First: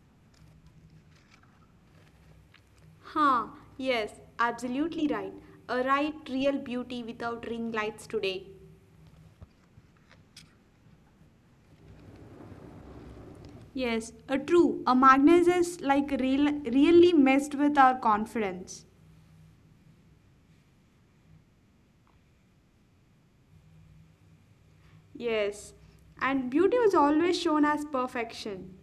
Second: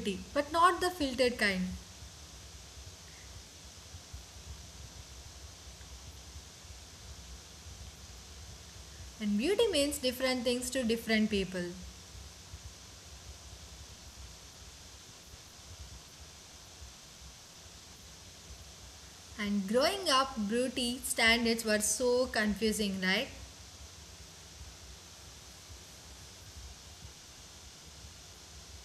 beauty, but not the filtered kind. Huh, yes, absolutely right. A right real beauty without ring lights today. And beauty means different things to different people. Yes, a true. A magnet is like real, really messed with our confidence. And growing up, beauty standards were so confusing, right? Yes, and beauty was always shown as perfection.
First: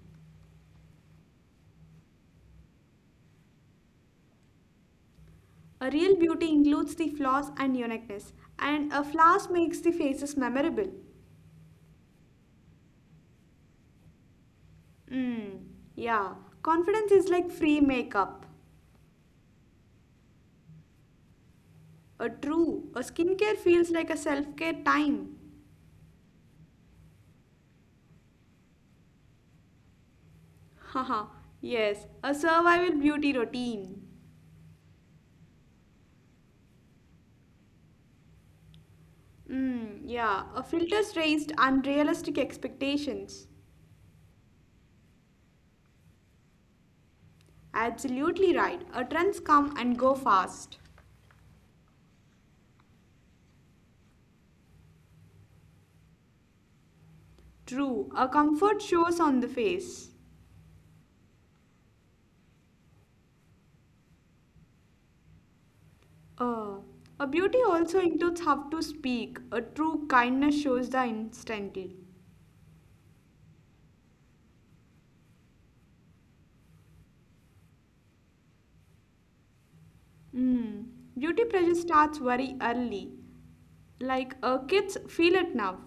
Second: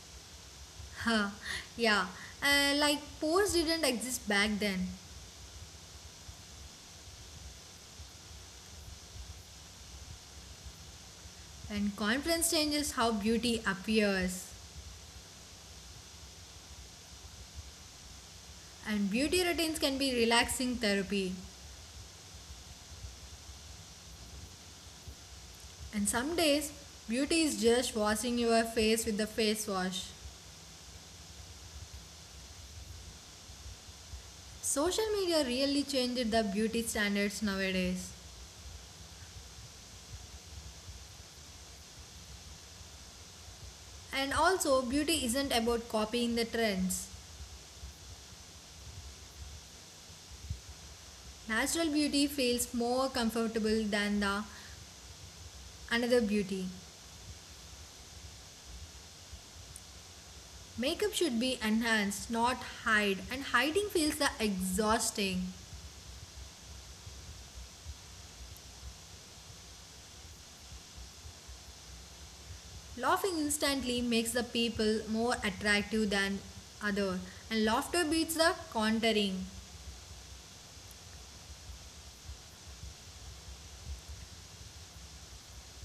Huh, yeah. Pores didn't exist back then. A real beauty includes the flaws and uniqueness, and a flaws makes the faces memorable. And confidence changes how beauty appears. Hmm, yeah, confidence is like free makeup. And beauty routines can be relaxing therapy. A true, a skincare feels like a self care time. And some days, beauty is just washing your face with the face wash. Haha, yes, a survival beauty routine. Social media really changed the beauty standards nowadays. Mm, yeah, a filters raised unrealistic expectations. And also, beauty isn't about copying the trends. Absolutely right. A trends come and go fast. Natural beauty feels more comfortable than the another beauty. True, a comfort shows on the face. Makeup should be enhanced, not hide, and hiding feels the exhausting. Uh, a beauty also includes how to speak. A true kindness shows the instantly. Laughing instantly makes the people more attractive than other, and laughter beats the contouring. Mm, beauty pressure starts very early. Like kids feel it now.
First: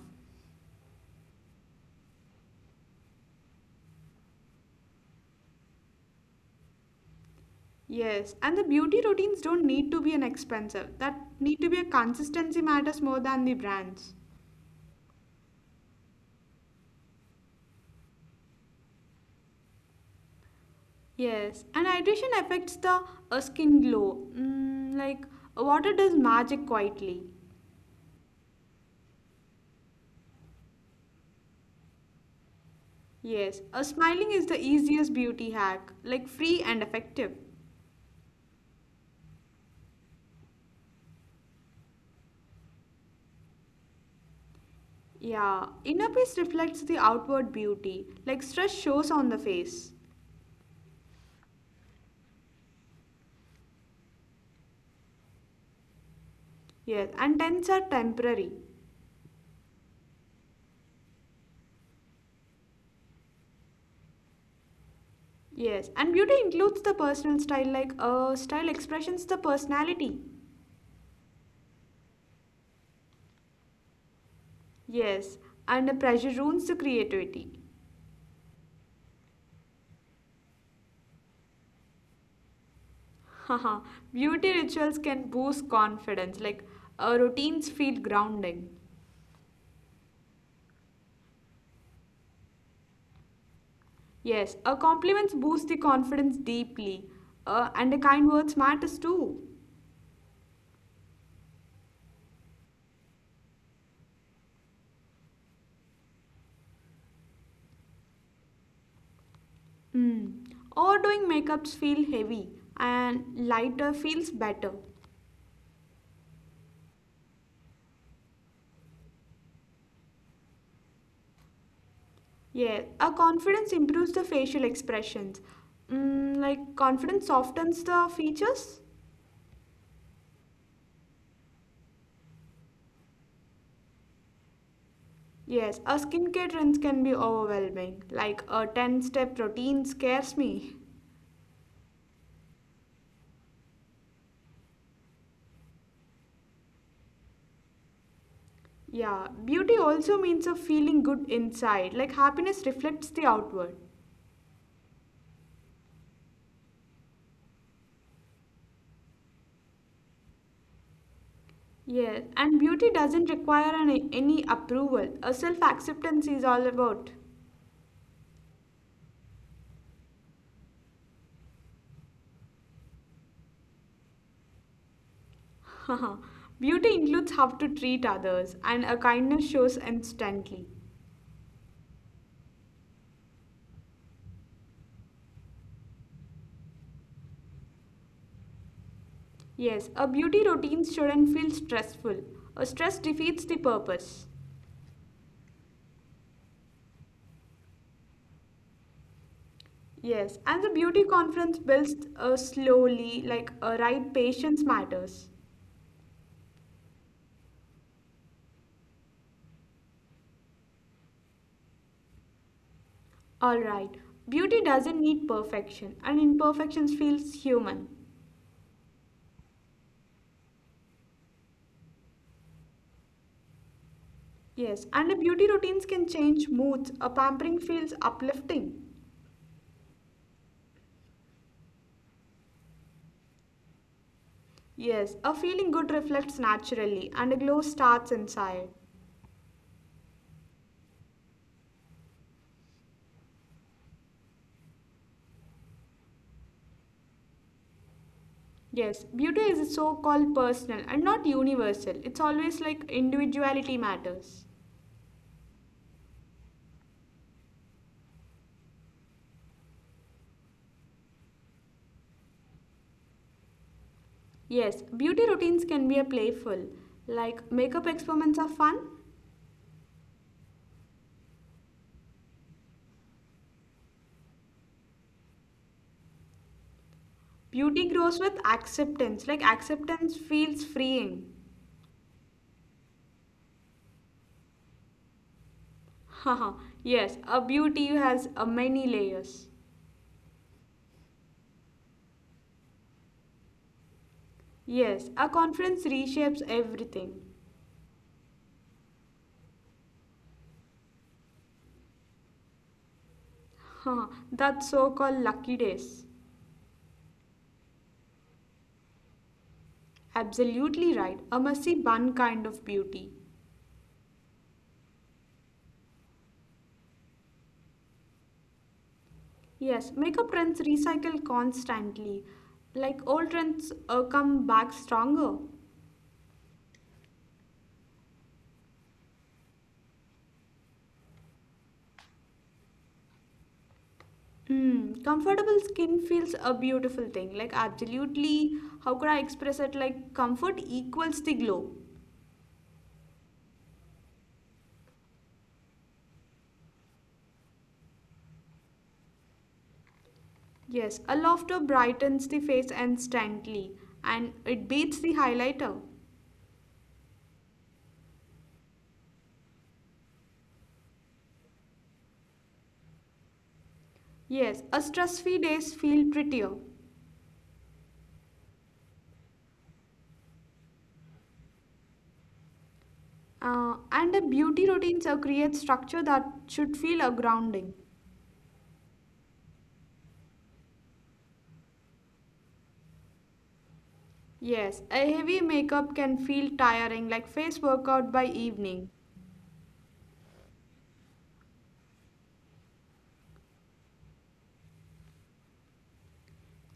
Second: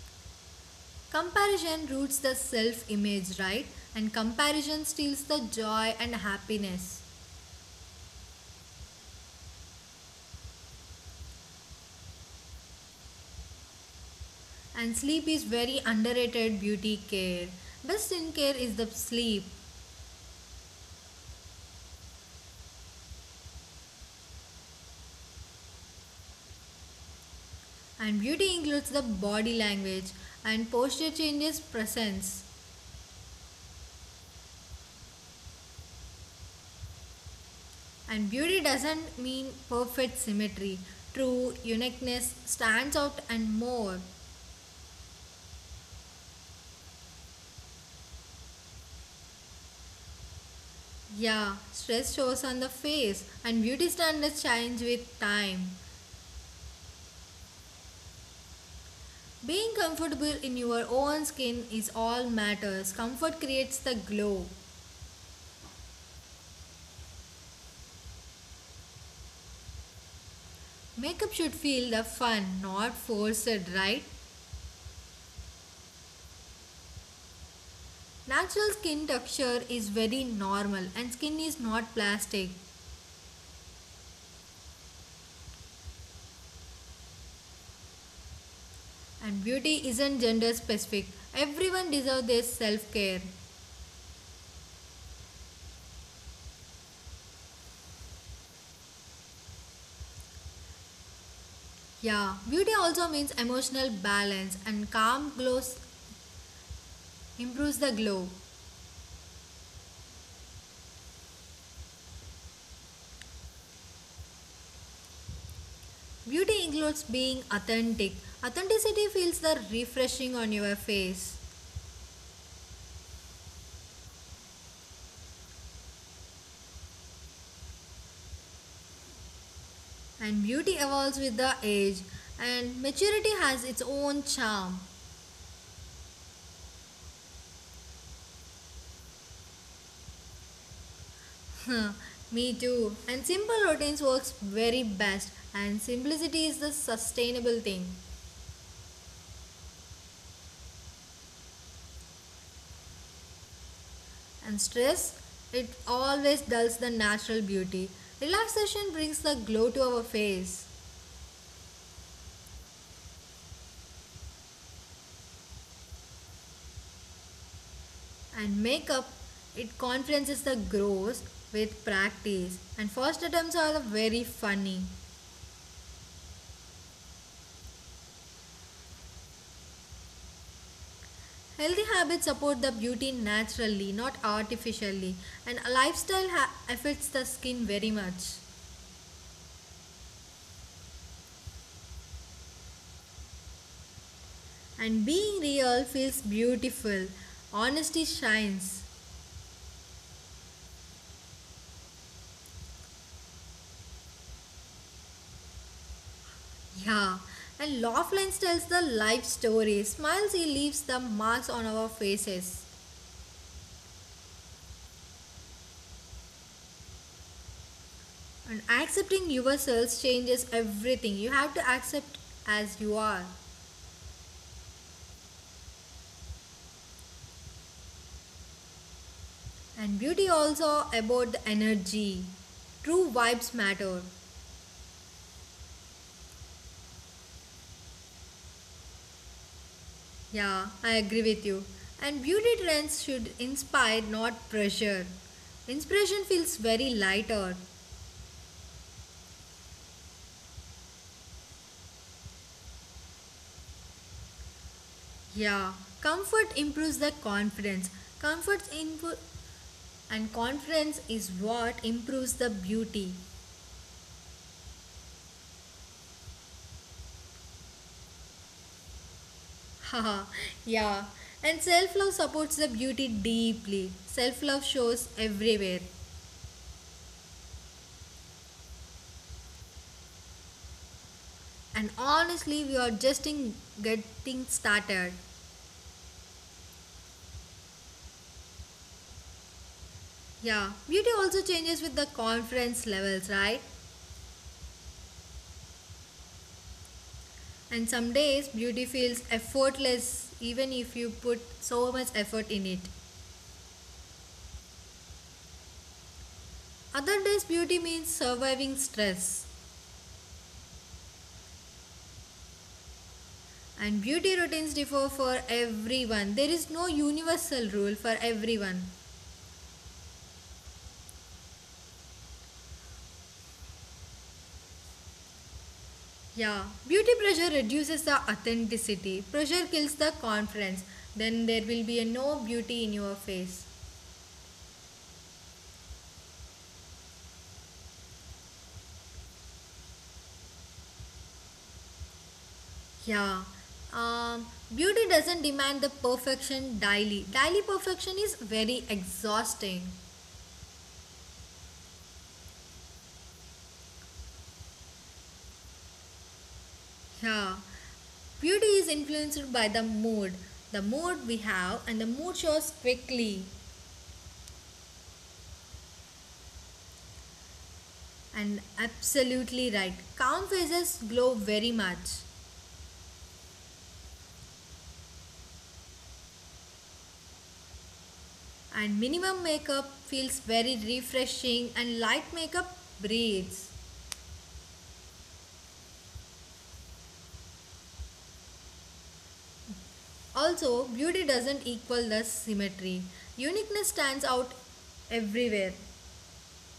Comparison roots the self image, right? And comparison steals the joy and happiness. Yes, and the beauty routines don't need to be an expensive. That need to be a consistency matters more than the brands. And sleep is very underrated beauty care. Best skincare is the sleep. Yes, and hydration affects the skin glow. Mm, like water does magic quietly. And beauty includes the body language and posture changes presence. Yes, smiling is the easiest beauty hack, like free and effective. And beauty doesn't mean perfect symmetry. True uniqueness stands out and more. Yeah, inner peace reflects the outward beauty, like stress shows on the face. Yeah, stress shows on the face and beauty standards change with time. Yes, and tents are temporary. Being comfortable in your own skin is all matters. Comfort creates the glow. Yes, and beauty includes the personal style, like style expressions the personality. Makeup should feel the fun, not forced, right? Yes, and the pressure ruins the creativity. Natural skin texture is very normal and skin is not plastic. Haha, beauty rituals can boost confidence, like routines feel grounding. And beauty isn't gender specific. Everyone deserves their self care. Yes, compliments boost the confidence deeply, and the kind words matters too. Yeah, beauty also means emotional balance and calm glows improves the glow. Mm. Overdoing makeups feel heavy, and lighter feels better. Beauty includes being authentic. Authenticity feels the refreshing on your face. Yeah, a confidence improves the facial expressions. Mm, like confidence softens the features. And beauty evolves with the age and maturity has its own charm. Yes, a skincare trends can be overwhelming. Like a 10-step routine scares me. Me too, and simple routines works very best, and simplicity is the sustainable thing. Yeah, beauty also means a feeling good inside. Like happiness reflects the outward. And stress, it always dulls the natural beauty. Relaxation brings the glow to our face. Yes, and beauty doesn't require any approval. A self-acceptance is all about. And makeup, it conferences the grows with practice, and first attempts are the very funny. Beauty includes how to treat others, and a kindness shows instantly. Healthy habits support the beauty naturally, not artificially, and a lifestyle affects the skin very much. Yes, a beauty routine shouldn't feel stressful. A stress defeats the purpose. And being real feels beautiful. Honesty shines. Yes, and the beauty conference builds slowly, like right patience matters. Yeah. And Laughlin tells the life story. Smiles, he leaves the marks on our faces. All right, beauty doesn't need perfection, and imperfections feels human. And accepting yourselves changes everything. You have to accept as you are. Yes, and the beauty routines can change moods. A pampering feels uplifting. And beauty also about the energy. True vibes matter. Yes, a feeling good reflects naturally, and a glow starts inside. Yeah, I agree with you. And beauty trends should inspire, not pressure. Inspiration feels very lighter. Yes, beauty is so called personal and not universal. It's always like individuality matters. Yeah, comfort improves the confidence. Comfort impo- and confidence is what improves the beauty. Yes, beauty routines can be a playful. Like makeup experiments are fun. Haha, yeah. And self love supports the beauty deeply. Self love shows everywhere. Beauty grows with acceptance. Like acceptance feels freeing. And honestly, we are just in getting started. Haha. Yes, a beauty has a many layers. Yeah, beauty also changes with the confidence levels, right? Yes, a conference reshapes everything. And some days beauty feels effortless even if you put so much effort in it. Huh, that's so called lucky days. Other days beauty means surviving stress. Absolutely right. A messy bun kind of beauty. And beauty routines differ for everyone. There is no universal rule for everyone. Yes, makeup trends recycle constantly. Like old trends come back stronger. Yeah, beauty pressure reduces the authenticity. Pressure kills the confidence. Then there will be a no beauty in your face. Mm, comfortable skin feels a beautiful thing. Like, absolutely, how could I express it? Like, comfort equals the glow. Yeah. Um, Beauty doesn't demand the perfection daily. Daily perfection is very exhausting. Yes, a laughter brightens the face instantly and it beats the highlighter. Yeah, beauty is influenced by the mood we have, and the mood shows quickly. Yes, a stress free days feel prettier. And absolutely right, calm faces glow very much, And a beauty routine so creates structure that should feel a grounding. and minimum makeup feels very refreshing, and light makeup breathes. Yes, a heavy makeup can feel tiring, like face workout by evening. Also, beauty doesn't equal the symmetry. Uniqueness stands out everywhere.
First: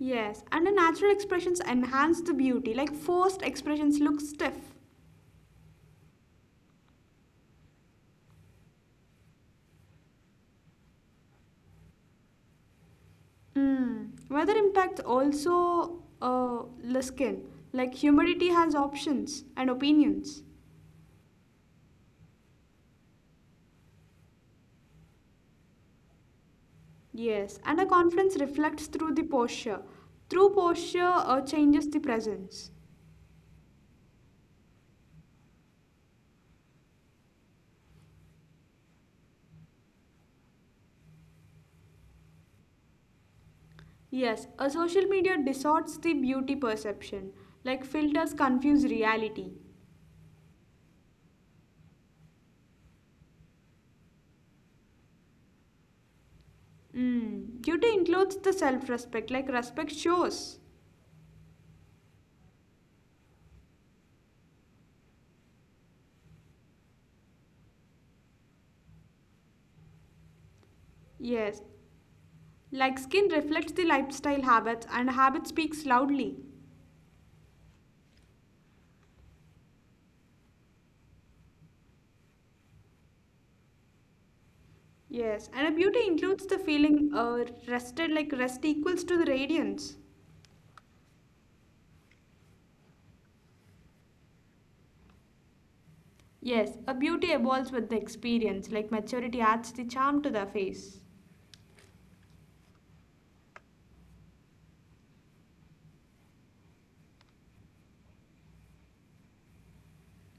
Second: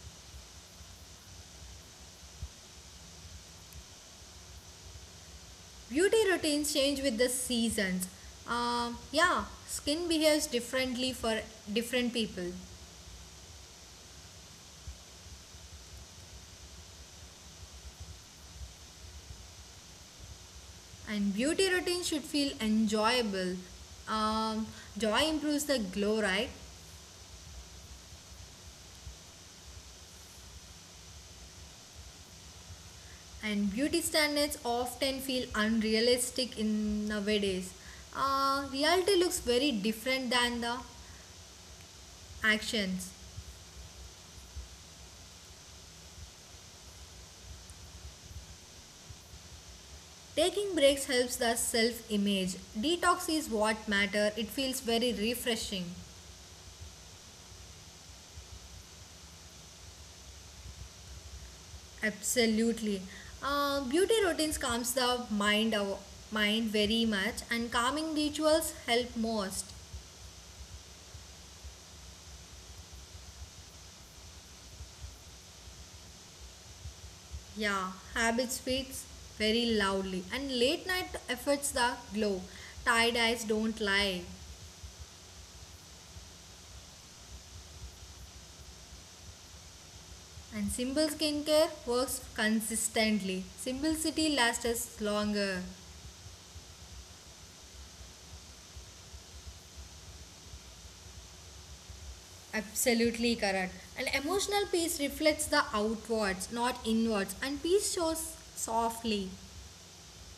Yes, and the natural expressions enhance the beauty, like forced expressions look stiff. Beauty routines change with the seasons. Yeah, skin behaves differently for different people. Mm. Weather impacts also the skin, like humidity has options and opinions. And beauty routine should feel enjoyable. Um, Joy improves the glow, right? Yes, and a confidence reflects through the posture. Through posture changes the presence. And beauty standards often feel unrealistic in nowadays. Reality looks very different than the actions. Yes, a social media distorts the beauty perception, like filters confuse reality. Taking breaks helps the self-image. Detox is what matter. It feels very refreshing. Mm. Beauty includes the self respect, like respect shows. Absolutely. Beauty routines calms the mind, mind very much, and calming rituals help most. Yes. Like skin reflects the lifestyle habits, and habit speaks loudly. Yeah, habit speaks very loudly, and late night efforts the glow. Tired eyes don't lie. Yes. And a beauty includes the feeling rested, like rest equals to the radiance. And simple skincare works consistently. Simplicity lasts us longer. Yes. A beauty evolves with the experience, like maturity adds the charm to the face. Absolutely correct. And emotional peace reflects the outwards, not inwards. And peace shows softly.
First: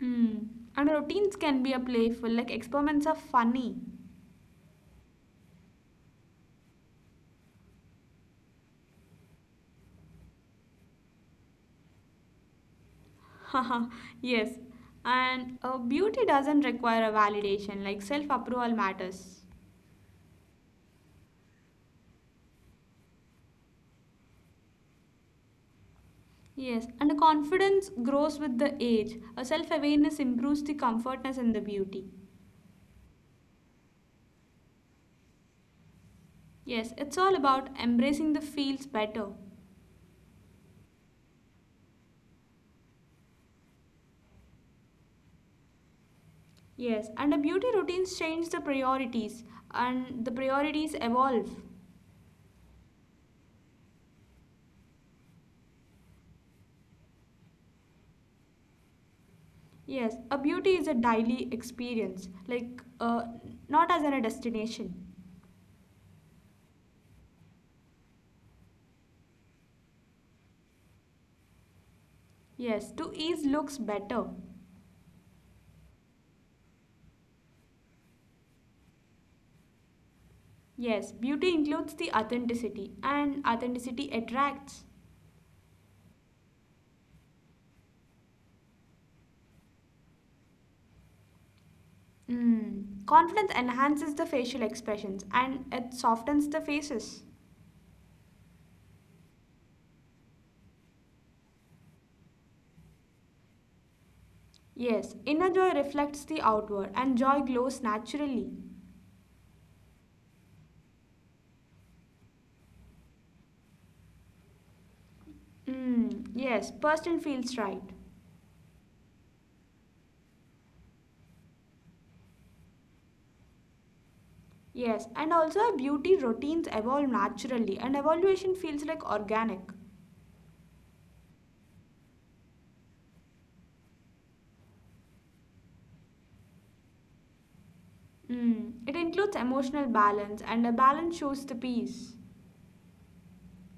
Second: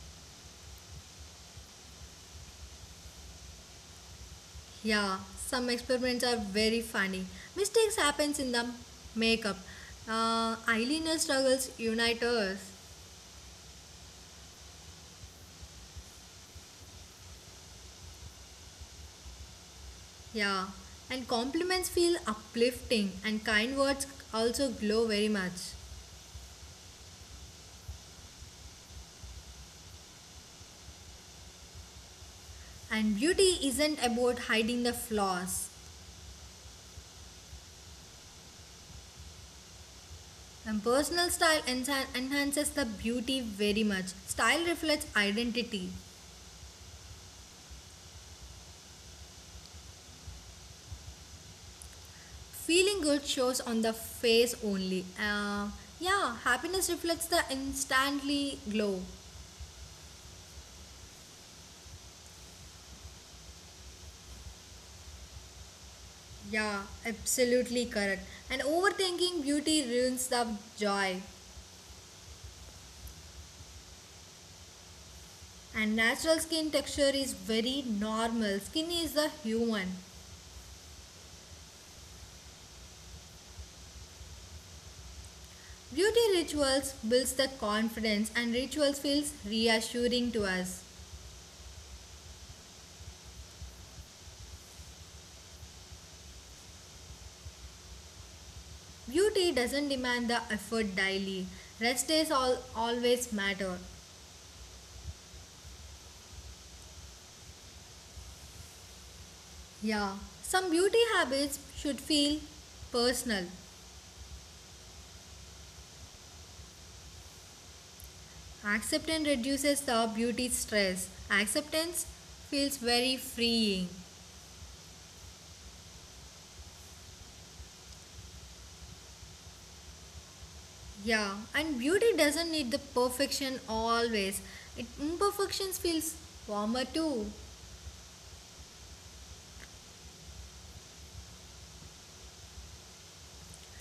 Mm. And routines can be a playful, like experiments are funny. Yeah, some experiments are very funny. Mistakes happens in the makeup. Eyeliner struggles unite us. Yes, and beauty doesn't require a validation, like self approval matters. Yeah, and compliments feel uplifting, and kind words also glow very much. Yes, and confidence grows with the age. A self awareness improves the comfortness and the beauty. And beauty isn't about hiding the flaws. Yes, it's all about embracing the feels better. And personal style enhances the beauty very much. Style reflects identity. Yes, and the beauty routines change the priorities, and the priorities evolve. Feeling good shows on the face only. Yeah, happiness reflects the instantly glow. Yes, a beauty is a daily experience, like not as in a destination. Yeah, absolutely correct. And overthinking beauty ruins the joy. Yes, to ease looks better. And natural skin texture is very normal. Skin is the human. Yes, beauty includes the authenticity, and authenticity attracts. Beauty rituals builds the confidence and rituals feels reassuring to us. Mm. Confidence enhances the facial expressions and it softens the faces. Beauty doesn't demand the effort daily. Rest days all always matter. Yes, inner joy reflects the outward, and joy glows naturally. Yeah, some beauty habits should feel personal. Mm. Yes, person feels right. Acceptance reduces the beauty stress. Acceptance feels very freeing. Yes, and also our beauty routines evolve naturally, and evaluation feels like organic. Yeah, and beauty doesn't need the perfection always. It imperfections feels warmer too. Mm. It includes emotional balance, and a balance shows the peace.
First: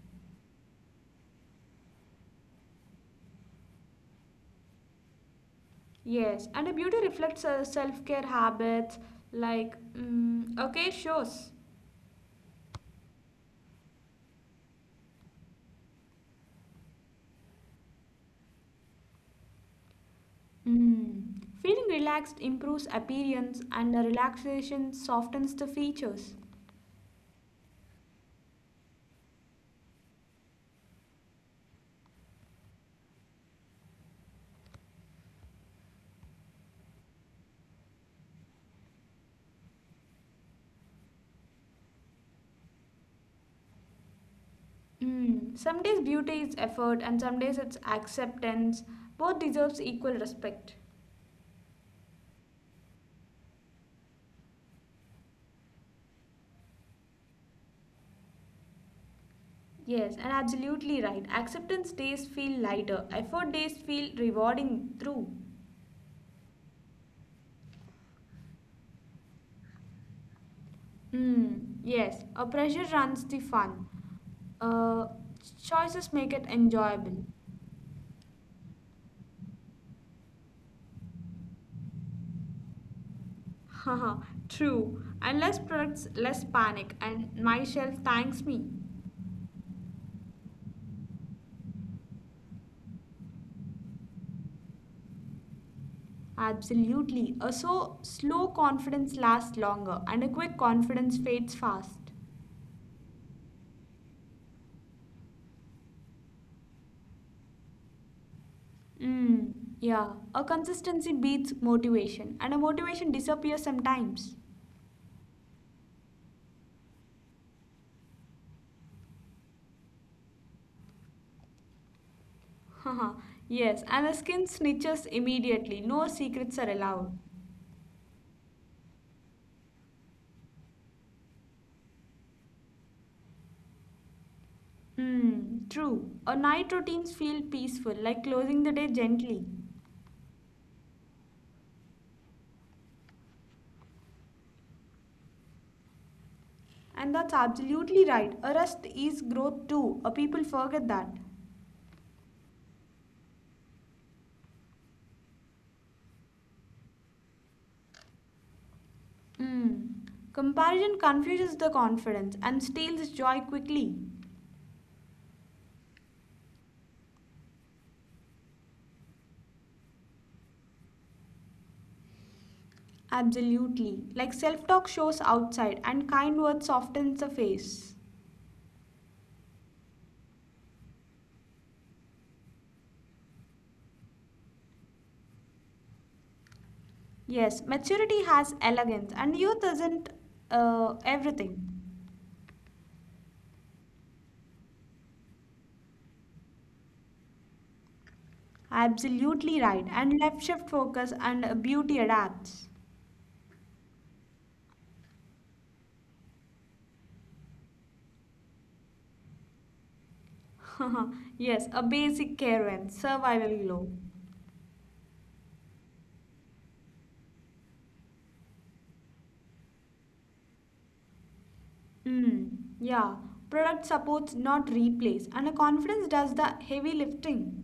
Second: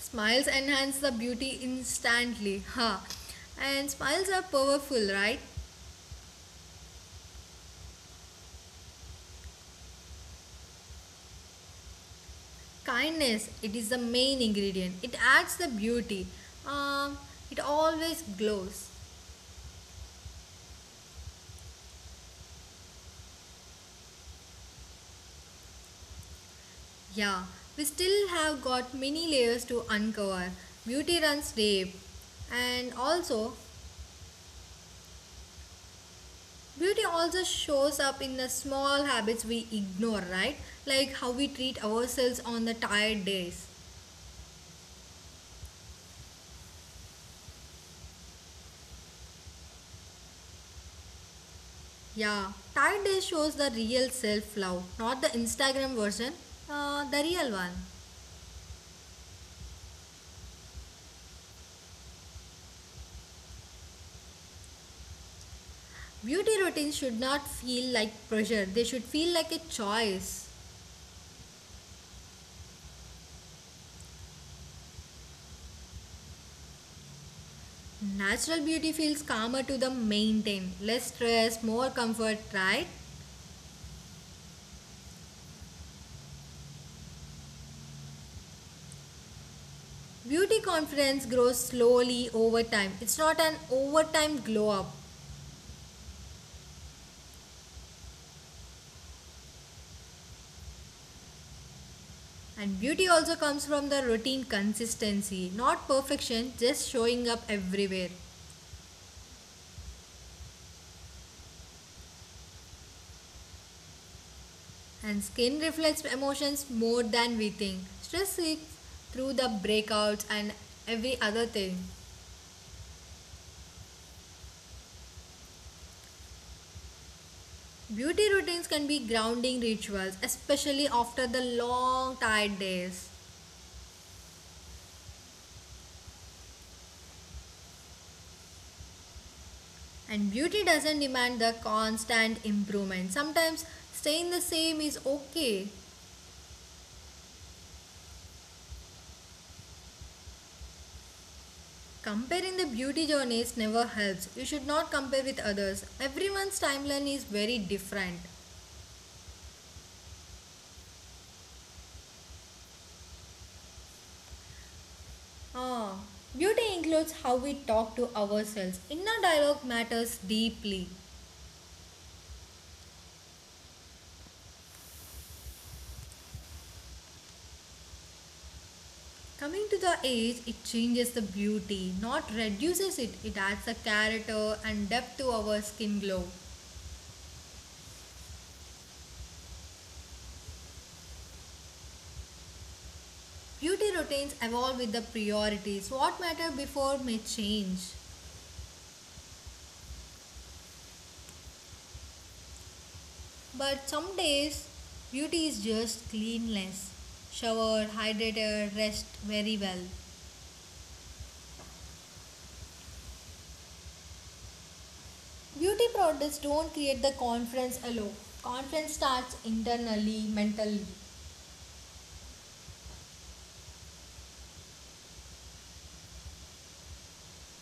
Smiles enhance the beauty instantly. Ha. And smiles are powerful, right? Yes, and a beauty reflects self-care habits like mm, okay shows. Kindness, it is the main ingredient. It adds the beauty. Um, it always glows. Mm. Feeling relaxed improves appearance and the relaxation softens the features. Yeah, we still have got many layers to uncover. Beauty runs deep. And also, beauty also shows up in the small habits we ignore, right? Like how we treat ourselves on the tired days. Mm. Some days beauty is effort and some days it's acceptance. Both deserves equal respect. Yeah, tired days shows the real self love, not the Instagram version, the real one. Yes, and absolutely right. Acceptance days feel lighter. Effort days feel rewarding through. Beauty routines should not feel like pressure, they should feel like a choice. Hmm. Yes, a pressure runs the fun. Uh, Choices make it enjoyable. Natural beauty feels calmer to the maintain, less stress, more comfort, right? Haha, true. And less products, less panic, and my shelf thanks me. Beauty confidence grows slowly over time. It's not an overtime glow up. Absolutely. A so slow confidence lasts longer, and a quick confidence fades fast. And beauty also comes from the routine consistency, not perfection, just showing up everywhere. Hmm. Yeah, a consistency beats motivation, and a motivation disappears sometimes. And skin reflects emotions more than we think. Stress seeps through the breakouts and every other thing. Haha, yes, and the skin snitches immediately. No secrets are allowed. Beauty routines can be grounding rituals, especially after the long, tired days. Hmm, true. Our night routines feel peaceful, like closing the day gently. And beauty doesn't demand the constant improvement. Sometimes staying the same is okay. And that's absolutely right. A rest is growth too. A people forget that. Comparing the beauty journeys never helps. You should not compare with others. Everyone's timeline is very different. Hmm. Comparison confuses the confidence and steals joy quickly. Ah, beauty includes how we talk to ourselves. Inner dialogue matters deeply. Absolutely. Like self talk shows outside and kind words softens the face. Coming to the age, it changes the beauty, not reduces it. It adds a character and depth to our skin glow. Yes, maturity has elegance and youth isn't everything. Beauty routines evolve with the priorities. What mattered before may change. Absolutely right. And left shift focus and beauty adapts. But some days, beauty is just cleanliness. Shower, hydrated, rest very well. Yes, a basic care and survival glow. Beauty products don't create the confidence alone. Confidence starts internally, mentally. Mm, yeah, product supports not replace, and a confidence does the heavy lifting.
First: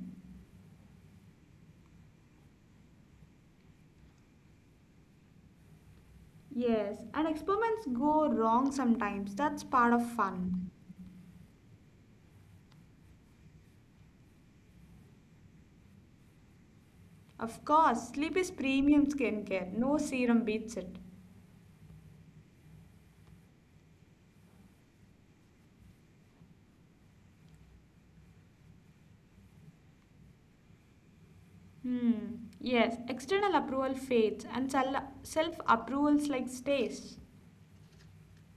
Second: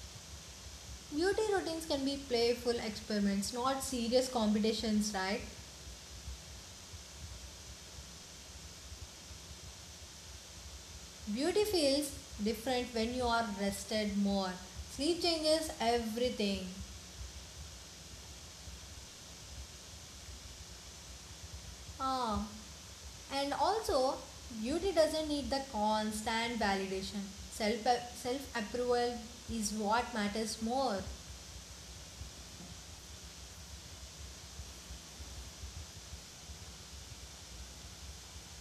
Beauty routines can be playful experiments, not serious competitions, right? Yes, and experiments go wrong sometimes. That's part of fun. Beauty feels different when you are rested more. Sleep changes everything. Of course, sleep is premium skincare. No serum beats it. Ah, and also, beauty doesn't need the constant validation. Self self approval is what matters more. Hmm. Yes, external approval fades and self approvals like stays.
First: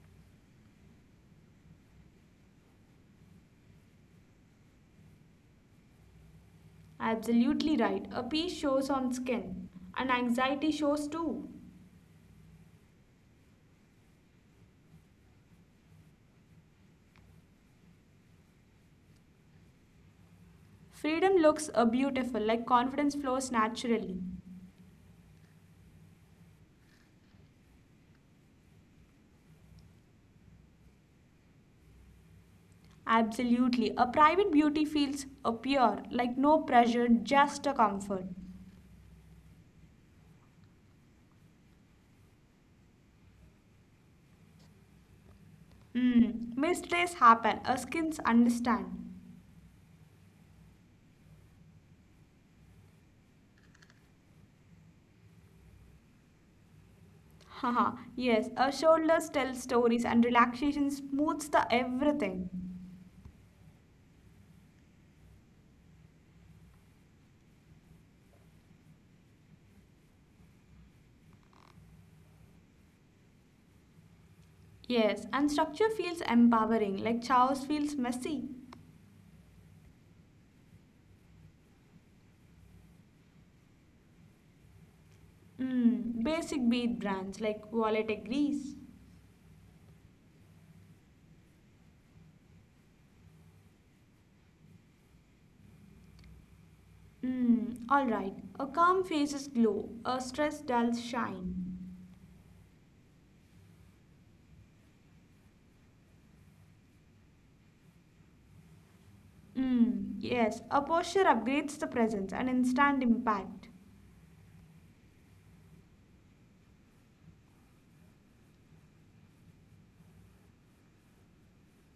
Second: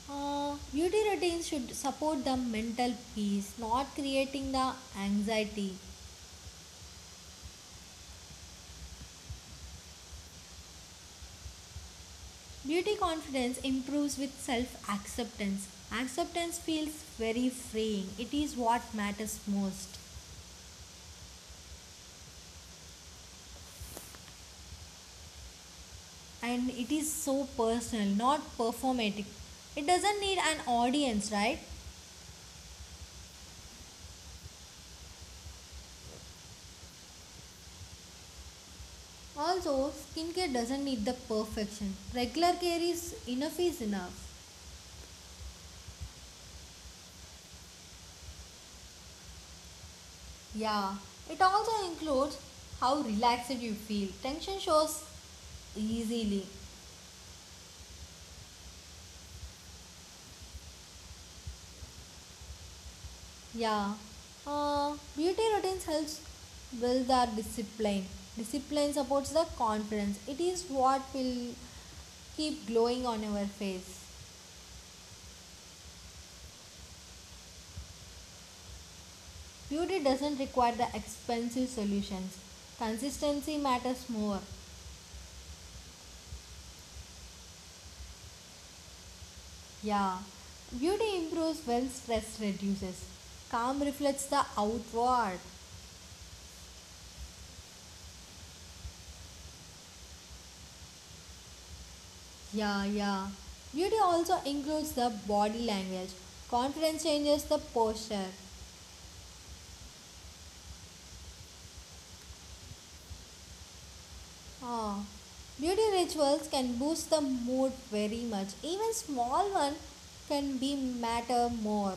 Beauty routines should support the mental peace, not creating the anxiety. Absolutely right. A peace shows on skin, and anxiety shows too. Beauty confidence improves with self acceptance. Acceptance feels very freeing. It is what matters most. Freedom looks beautiful, like confidence flows naturally. And it is so personal, not performatic. It doesn't need an audience, right? Absolutely. A private beauty feels pure, like no pressure, just a comfort. Also, skincare doesn't need the perfection. Regular care is enough is enough. Mm. Mistakes happen, our skins understand. Yeah, it also includes how relaxed you feel. Tension shows easily. Haha, yes, our shoulders tell stories and relaxation smooths the everything. Yeah. Beauty routines helps build our discipline. Discipline supports the confidence. It is what will keep glowing on our face. Yes, and structure feels empowering, like chaos feels messy. Beauty doesn't require the expensive solutions. Consistency matters more. Mm. Basic bead brands like wallet agrees. Yeah, beauty improves when stress reduces. Calm reflects the outward. Mm, all right. A calm face's glow, a stress dull's shine. Yeah, yeah. Beauty also includes the body language. Confidence changes the posture. Mm, yes, a posture upgrades the presence, and instant impact. Ah, beauty rituals can boost the mood very much. Even small one can be matter more.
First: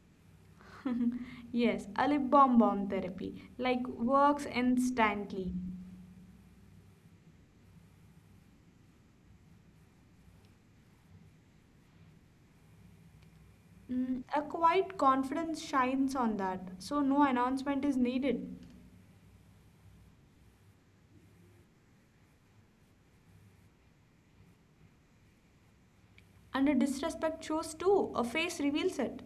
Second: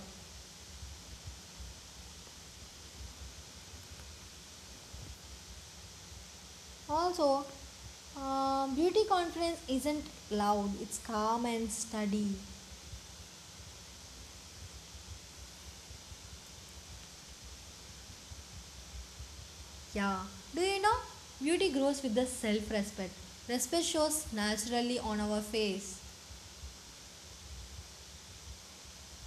Yes, a lip balm therapy, like works instantly. Also, beauty confidence isn't loud. It's calm and steady. Mm, a quiet confidence shines on that, so no announcement is needed. Yeah. Do you know? Beauty grows with the self respect. Respect shows naturally on our face. And a disrespect shows too, a face reveals it.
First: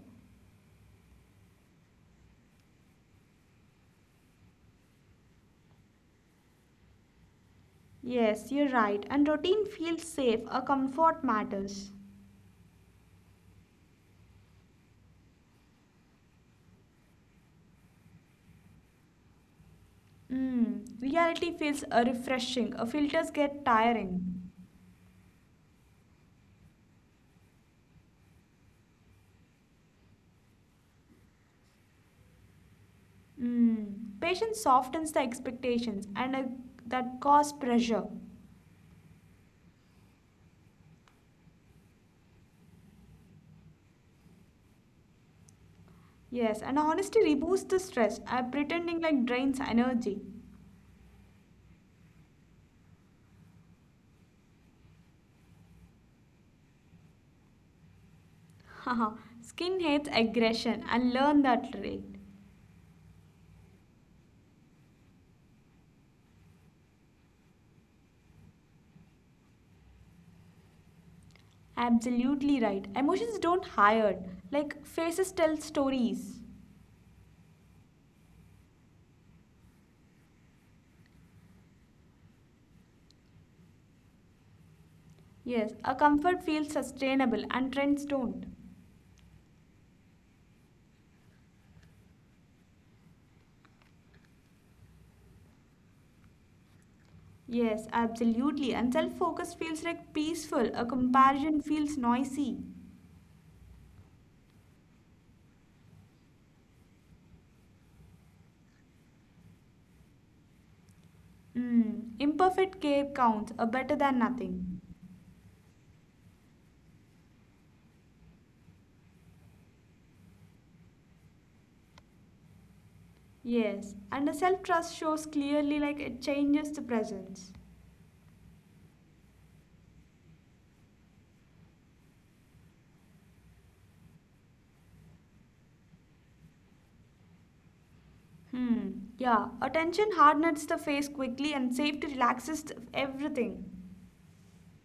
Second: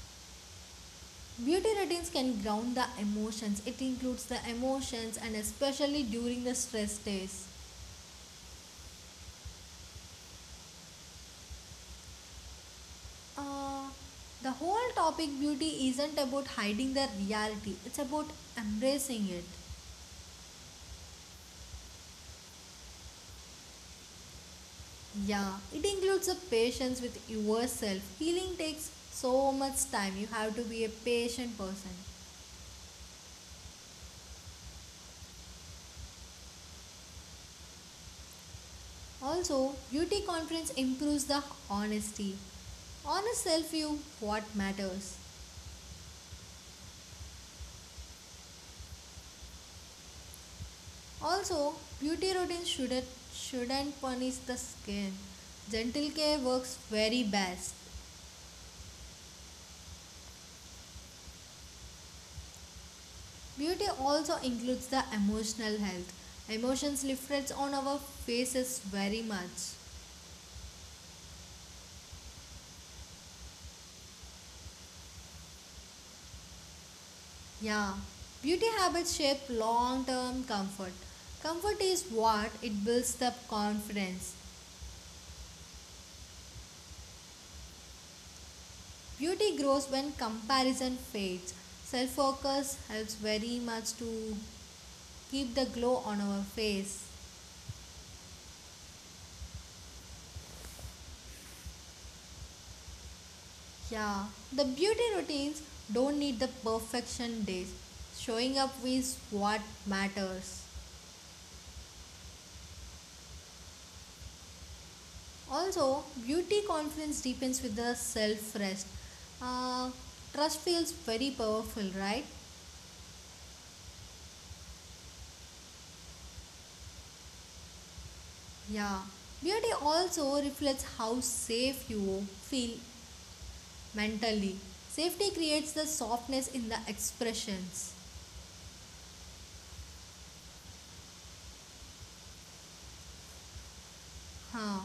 Beauty routines can ground the emotions. It includes the emotions and especially during the stress days. Yes, you're right, and routine feels safe, a comfort matters. Uh, the whole topic beauty isn't about hiding the reality, it's about embracing it. Mm, reality feels refreshing. Filters get tiring. Yeah, it includes the patience with yourself. Healing takes so much time. You have to be a patient person. Mm, patience softens the expectations and that cause pressure. Also, beauty conference improves the honesty. Honest self view what matters. Yes, and honesty removes the stress. Pretending like drains energy. Also, beauty routines shouldn't punish the skin. Gentle care works very best. Haha, Skin hates aggression and learn that trait. Beauty also includes the emotional health. Emotions reflects on our faces very much. Absolutely right. Emotions don't hide. Like faces tell stories. Yeah. Beauty habits shape long-term comfort. Comfort is what it builds the confidence. Yes, a comfort feels sustainable and trends don't. Beauty grows when comparison fades. Self focus helps very much to keep the glow on our face. Yes, absolutely. And self focus feels like peaceful, a comparison feels noisy. Yeah, the beauty routines don't need the perfection days. Showing up is what matters. Mm. Imperfect care counts, a better than nothing. Also, beauty confidence deepens with the self rest. Uh, Trust feels very powerful, right? Yes, and the self trust shows clearly like it changes the presence. Yeah. Beauty also reflects how safe you feel mentally. Safety creates the softness in the expressions. Hmm. Yeah, attention hardens the face quickly and safety relaxes everything. Huh.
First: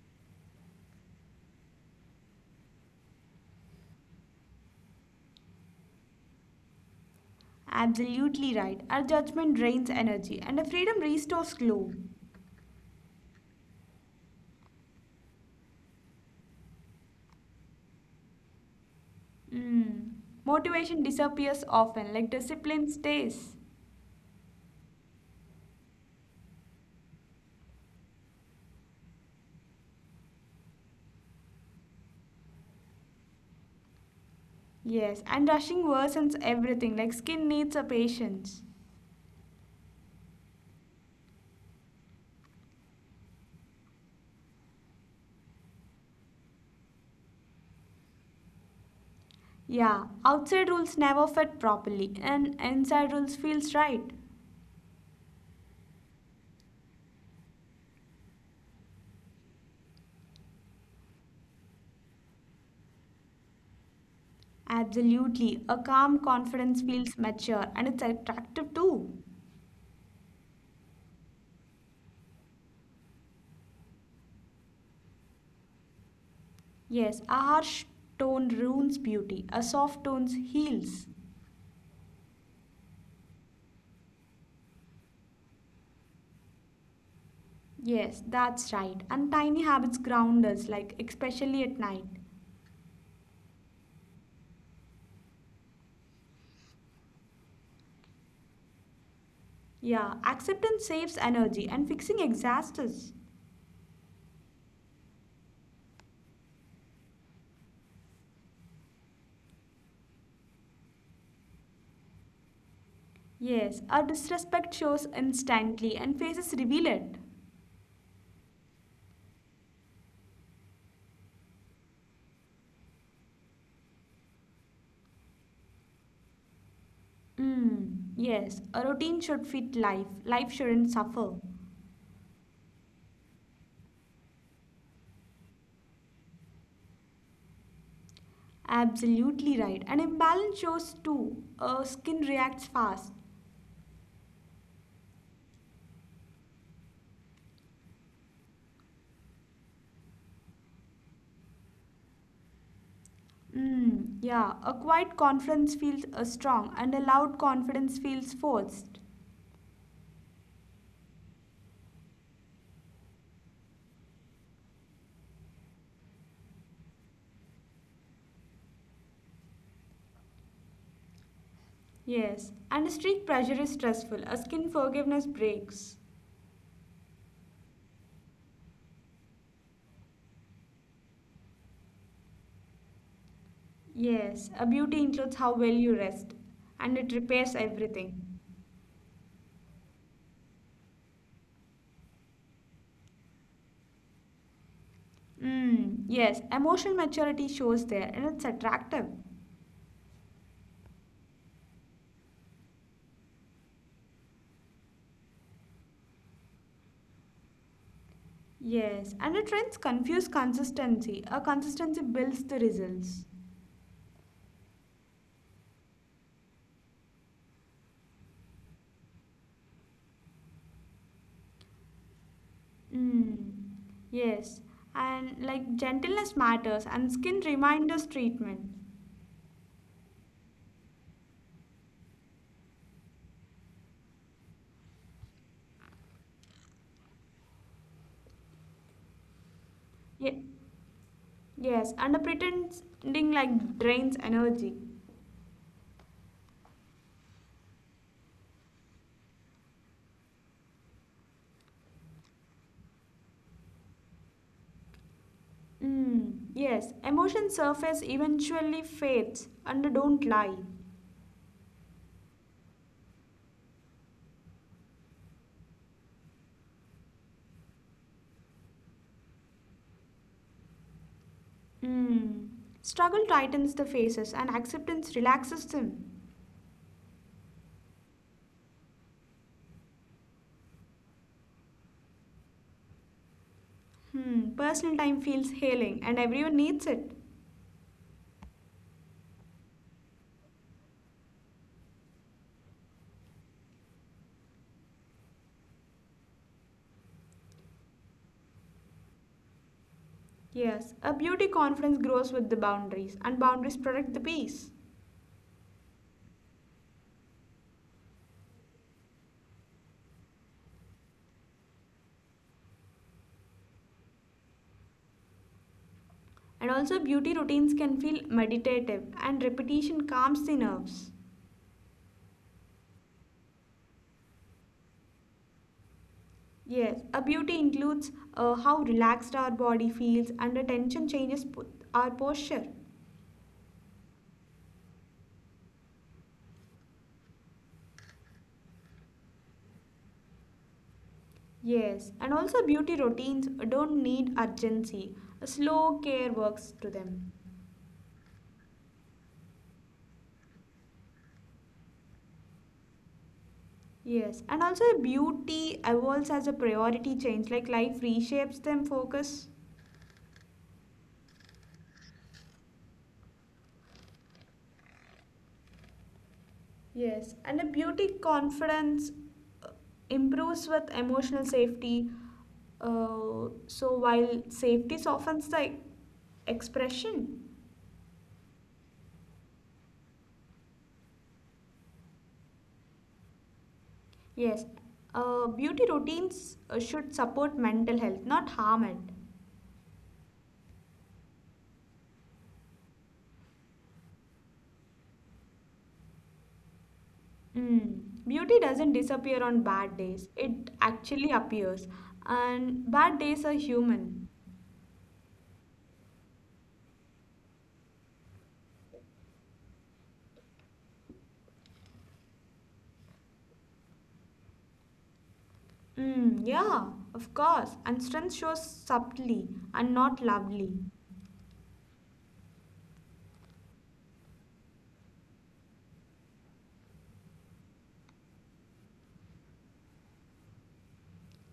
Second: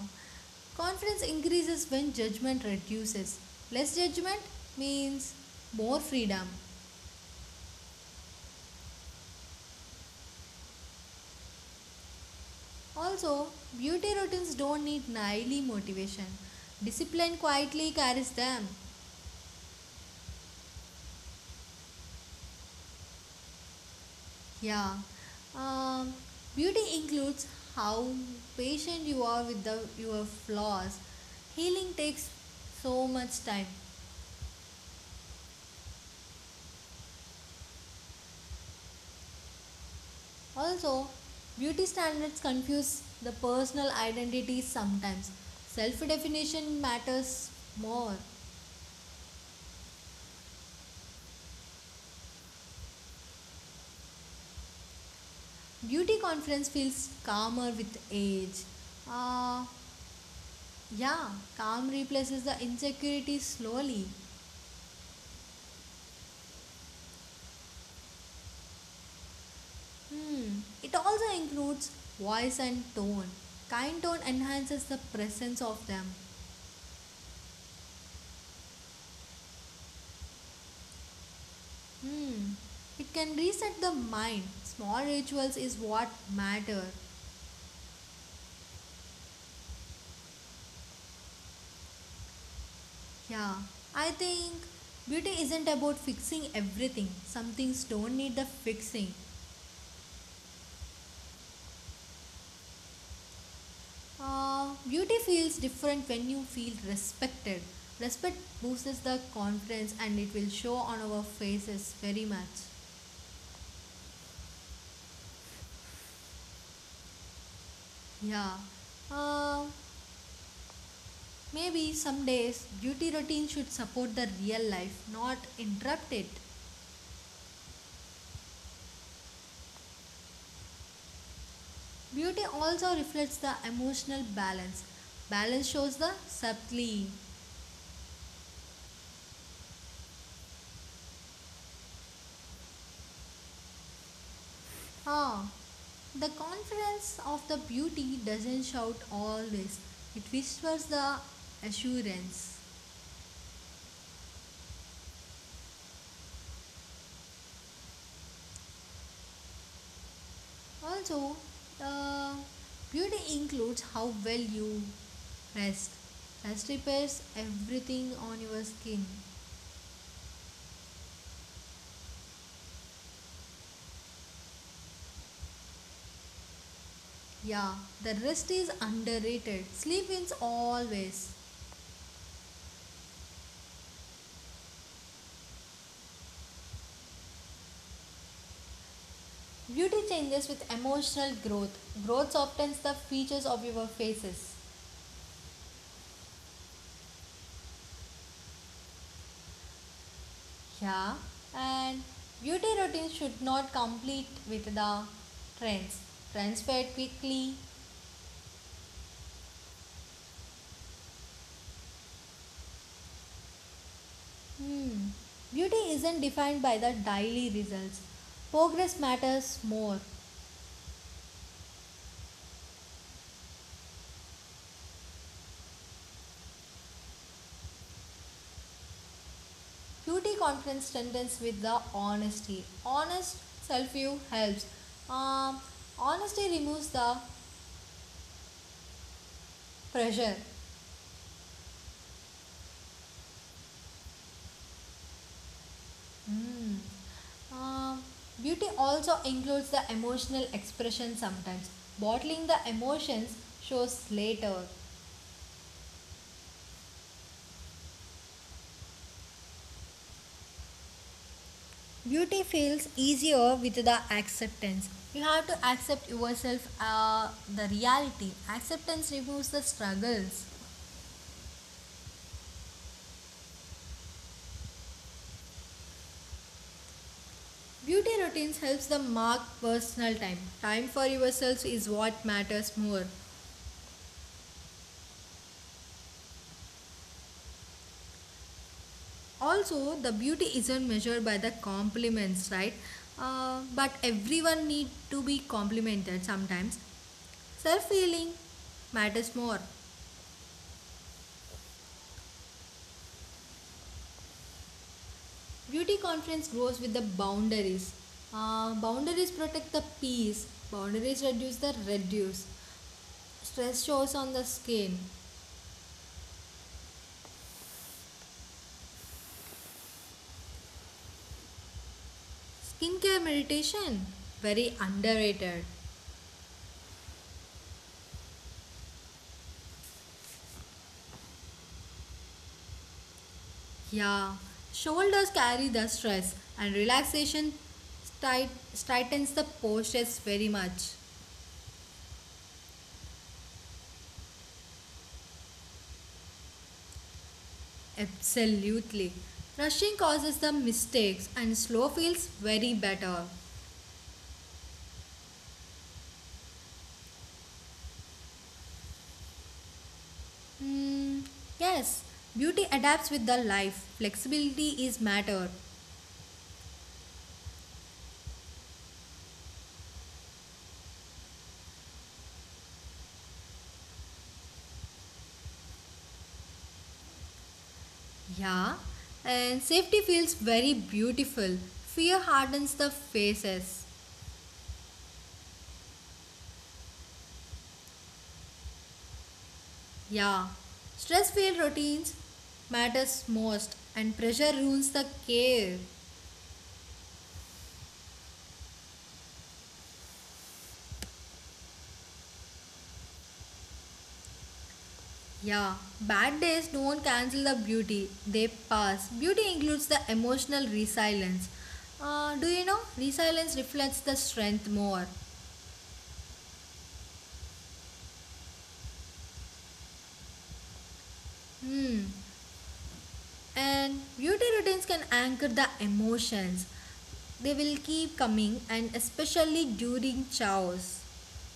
Confidence increases when judgment reduces. Less judgment means more freedom. Absolutely right. Our judgment drains energy and the freedom restores glow. Also, beauty routines don't need nightly motivation. Discipline quietly carries them. Hmm. Motivation disappears often, like discipline stays. Yeah. Um, Beauty includes how patient you are with the, your flaws. Healing takes so much time. Yes, and rushing worsens everything, like skin needs a patience. Also, beauty standards confuse the personal identities sometimes. Self definition matters more. Yeah, outside rules never fit properly, and inside rules feels right. Beauty confidence feels calmer with age. Uh, yeah, calm replaces the insecurity slowly. Absolutely, a calm confidence feels mature and it's attractive too. Hmm. It also includes voice and tone. Kind tone enhances the presence of them. Yes, a harsh tone ruins beauty, a soft tone heals. Hmm. It can reset the mind. Small rituals is what matter. Yes, that's right, and tiny habits ground us, like especially at night. Yeah, I think beauty isn't about fixing everything. Some things don't need the fixing. Yeah, acceptance saves energy and fixing exhausts us. Beauty feels different when you feel respected. Respect boosts the confidence and it will show on our faces very much. Yes, our disrespect shows instantly and faces reveal it. Yeah. Uh, maybe some days beauty routine should support the real life, not interrupt it. Mm, yes, a routine should fit life. Life shouldn't suffer. Beauty also reflects the emotional balance. Balance shows the subtly. Absolutely right. An imbalance shows too. A skin reacts fast. Ah, the confidence of the beauty doesn't shout all this, it whispers the assurance. Mm, yeah, a quiet confidence feels strong and a loud confidence feels forced. Also, uh, beauty includes how well you rest. Rest repairs everything on your skin. Yes, and a strict pressure is stressful. A skin forgiveness breaks. Yeah, the rest is underrated. Sleep wins always. Yes, a beauty includes how well you rest and it repairs everything. Beauty changes with emotional growth. Growth softens the features of your faces. Mm, yes, emotional maturity shows there and it's attractive. Yeah, and beauty routines should not complete with the trends. Trends fade quickly. Yes, and the trends confuse consistency. A consistency builds the results. Hmm. Beauty isn't defined by the daily results. Progress matters more. Mm, yes, and like gentleness matters and skin reminders treatment. Beauty confidence strengthens with the honesty. Honest self view helps. Um, honesty removes the pressure. Ye- yes, and the pretending like drains energy. Mm. Um, beauty also includes the emotional expression sometimes. Bottling the emotions shows later. Mm, yes, emotion surface eventually fades and don't lie. Beauty feels easier with the acceptance. You have to accept yourself, the reality. Acceptance removes the struggles. Hmm. Struggle tightens the faces and acceptance relaxes them. Beauty routines helps the mark personal time. Time for yourself is what matters more. Hmm. Personal time feels healing and everyone needs it. Also, the beauty isn't measured by the compliments, right? But everyone need to be complimented sometimes. Self feeling matters more. Yes, a beauty conference grows with the boundaries and boundaries protect the peace. Beauty confidence grows with the boundaries. Boundaries protect the peace. Boundaries reduce the reduce stress shows on the skin. And also, beauty routines can feel meditative and repetition calms the nerves. Skincare meditation, very underrated. Yes, a beauty includes how relaxed our body feels and the tension changes our posture. Yeah, shoulders carry the stress, and relaxation tight, tightens the postures very much. Yes, and also beauty routines don't need urgency. Slow care works to them. Absolutely. Rushing causes the mistakes, and slow feels very better. Yes, and also beauty evolves as a priority change, like life reshapes them focus. Hmm. Yes, beauty adapts with the life. Flexibility is matter. Yes, and a beauty confidence uh, improves with emotional safety. So while safety softens the expression, Yeah, and safety feels very beautiful. Fear hardens the faces. yes, beauty routines should support mental health, not harm it. Yeah, stress filled routines matters most and pressure ruins the care. Mm. Beauty doesn't disappear on bad days. It actually appears. And bad days are human. Yeah, bad days don't cancel the beauty, they pass. Beauty includes the emotional resilience. Do you know resilience reflects the strength more? Mm, yeah, of course. And strength shows subtly and not loudly. Hmm. And beauty routines can anchor the emotions. They will keep coming and especially during chows.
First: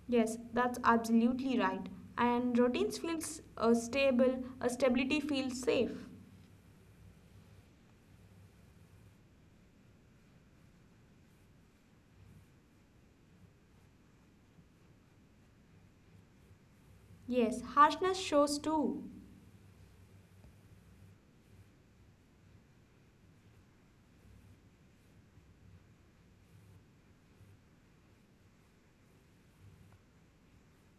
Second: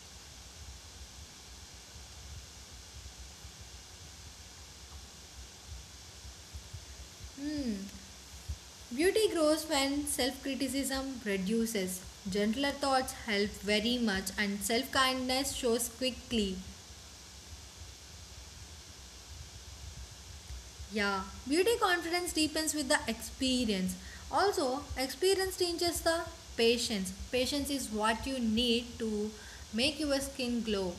Yes, that's absolutely right. And routines feels stable, stability feels safe. Hmm. Beauty grows when self criticism reduces. Gentler thoughts help very much, and self kindness shows quickly. Yes, harshness shows too. Yeah, beauty confidence deepens with the experience. Also, experience teaches the patience. Patience is what you need to make your skin glow.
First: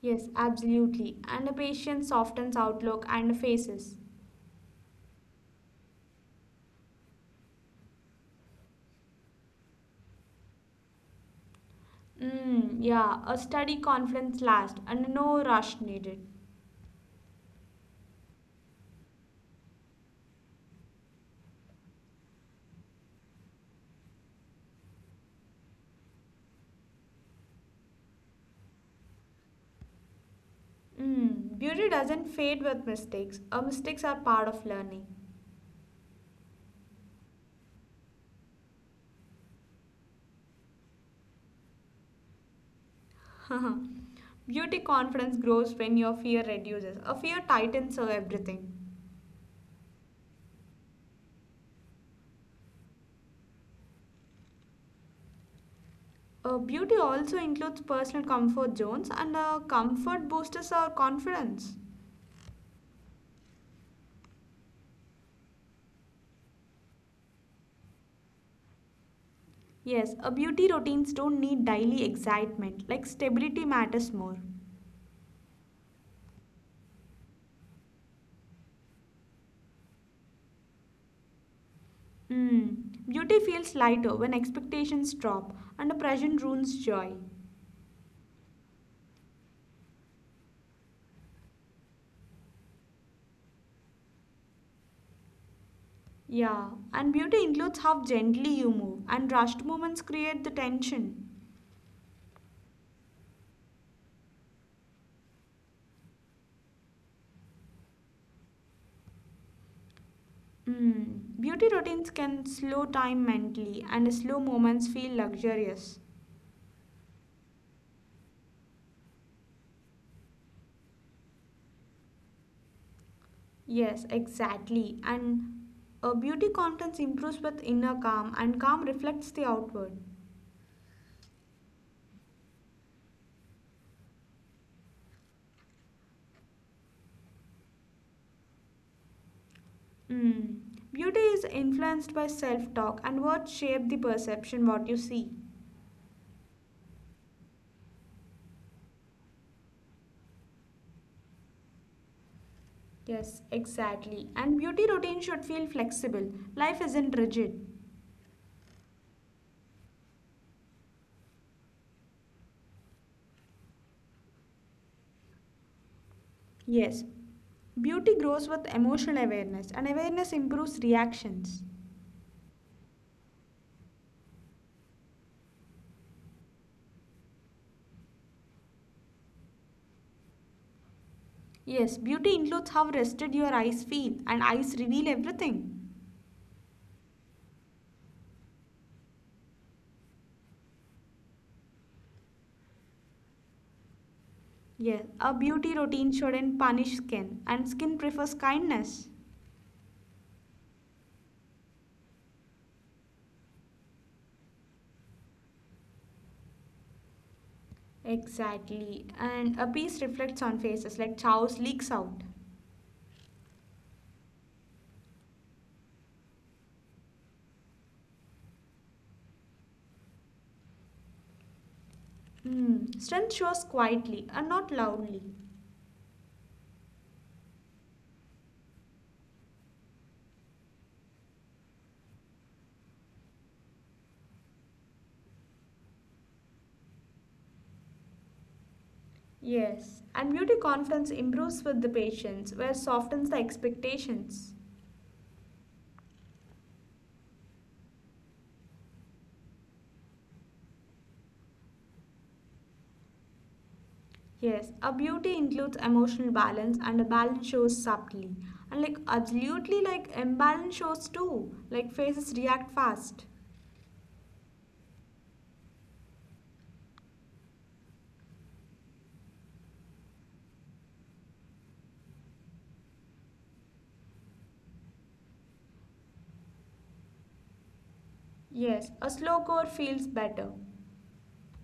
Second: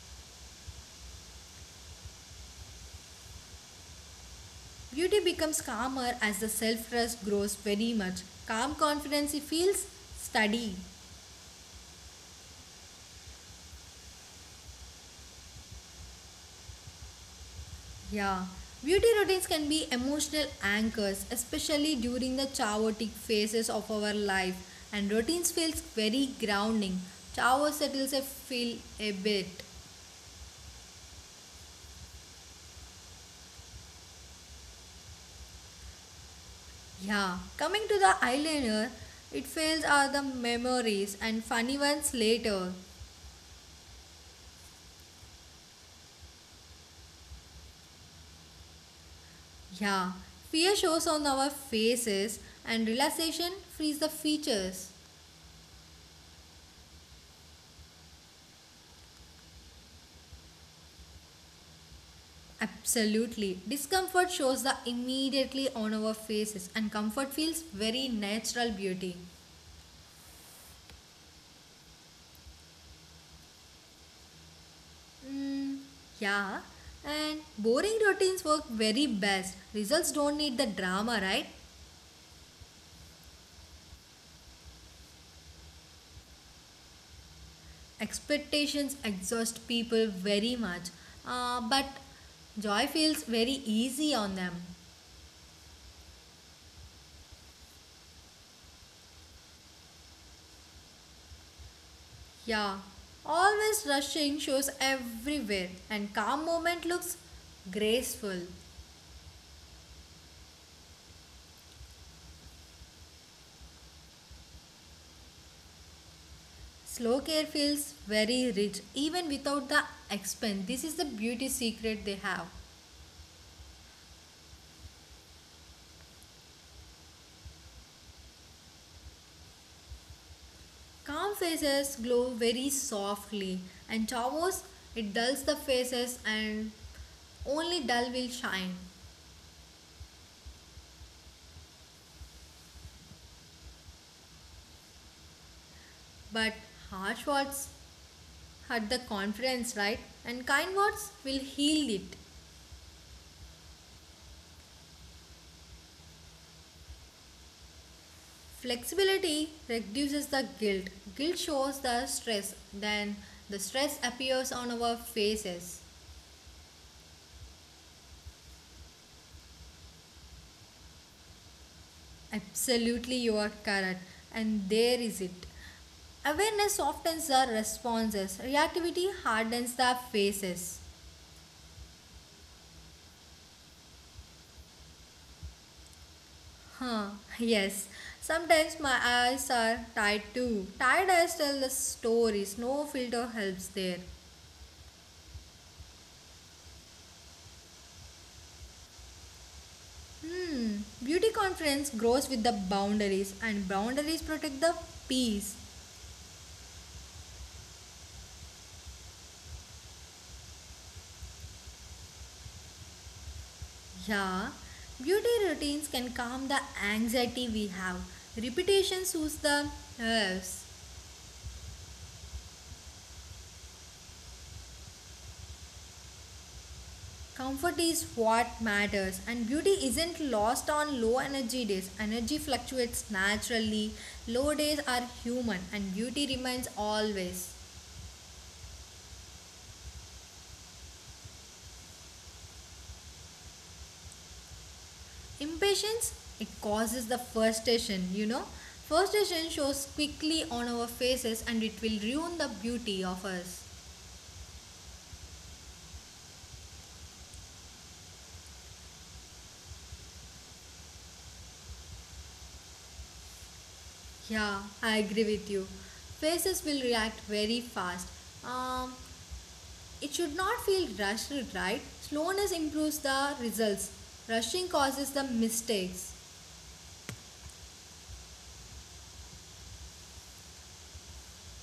Yes, absolutely. And a patient softens outlook and faces. Beauty becomes calmer as the self trust grows very much. Calm confidence feels steady. Mm, yeah, a steady confidence lasts and no rush needed. Yeah, beauty routines can be emotional anchors, especially during the chaotic phases of our life, and routines feels very grounding. Shower settles a feel a bit. Mm, beauty doesn't fade with mistakes. Our mistakes are part of learning. Yeah, coming to the eyeliner, it fails are the memories and funny ones later. Beauty confidence grows when your fear reduces. A fear tightens everything. Yeah, fear shows on our faces, and relaxation frees the features. Beauty also includes personal comfort zones, and comfort boosters our confidence. Absolutely. Discomfort shows the immediately on our faces, and comfort feels very natural beauty. Yes, beauty routines don't need daily excitement, like stability matters more. Mm, yeah. And boring routines work very best. Results don't need the drama, right? Mm. Beauty feels lighter when expectations drop and the present ruins joy. Expectations exhaust people very much. But joy feels very easy on them. Yeah, and beauty includes how gently you move, and rushed movements create the tension. Yeah. Always rushing shows everywhere, and calm moment looks graceful. Mm. Beauty routines can slow time mentally, and slow moments feel luxurious. Slow care feels very rich even without the expense. This is the beauty secret they have. Yes, exactly. And a beauty confidence improves with inner calm, and calm reflects the outward. Calm faces glow very softly, and Chavos it dulls the faces and only dull will shine. Mm. Beauty is influenced by self talk, and words shape the perception what you see. But harsh words hurt the confidence, right? And kind words will heal it. Yes, exactly. And beauty routine should feel flexible. Life isn't rigid. Flexibility reduces the guilt. Guilt shows the stress, then the stress appears on our faces. Yes, beauty grows with emotional awareness, and awareness improves reactions. Absolutely, you are correct. And there is it. Awareness softens our responses, reactivity hardens the faces. Yes, beauty includes how rested your eyes feel, and eyes reveal everything. Huh, yes. Sometimes my eyes are tired too. Tired eyes tell the stories, no filter helps there. Yes, a beauty routine shouldn't punish skin, and skin prefers kindness. Hmm, beauty confidence grows with the boundaries, and boundaries protect the peace. Exactly, and a piece reflects on faces like chows leaks out. Yeah, beauty routines can calm the anxiety we have. Repetition soothes the nerves. Hmm. Strength shows quietly and not loudly. Comfort is what matters, and beauty isn't lost on low energy days. Energy fluctuates naturally. Low days are human, and beauty remains always. Yes, and beauty confidence improves with the patience, where softens the expectations. Impatience, it causes the frustration, you know. Frustration shows quickly on our faces, and it will ruin the beauty of us. Yes, a beauty includes emotional balance and a balance shows subtly. And like absolutely like imbalance shows too. Like faces react fast. Yeah, I agree with you. Faces will react very fast. Um, It should not feel rushed, right? Slowness improves the results. Rushing causes the mistakes. Yes, a slow core feels better.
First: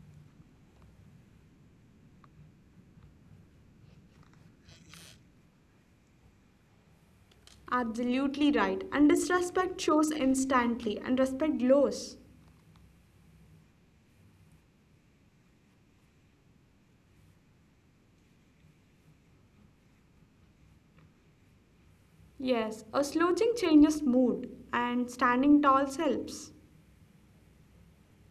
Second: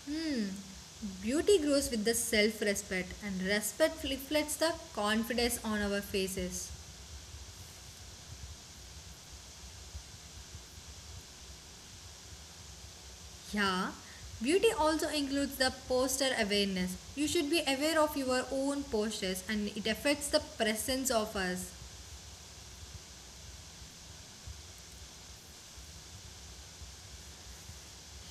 Hmm. Beauty grows with the self respect, and respect reflects the confidence on our faces. Absolutely right. And disrespect shows instantly and respect glows. Yeah. Beauty also includes the posture awareness. You should be aware of your own postures, and it affects the presence of us. Yes, a slouching changes mood and standing tall helps.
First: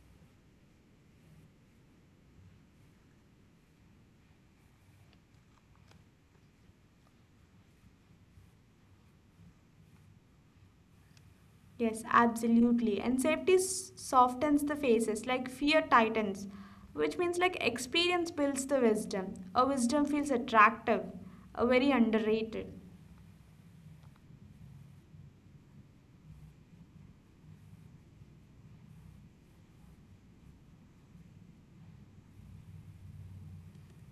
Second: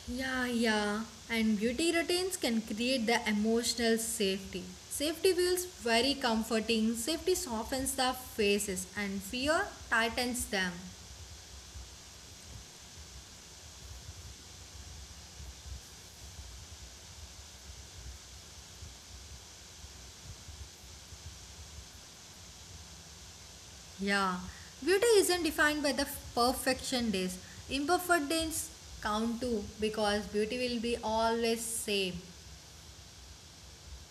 Yeah, yeah. And beauty routines can create the emotional safety. Safety feels very comforting. Safety softens the faces and fear tightens them. Yes, absolutely. And safety s- softens the faces, like fear tightens, which means like experience builds the wisdom. A wisdom feels attractive, a very underrated. Yeah. Beauty isn't defined by the perfection days. Imperfect days count too because beauty will be always same.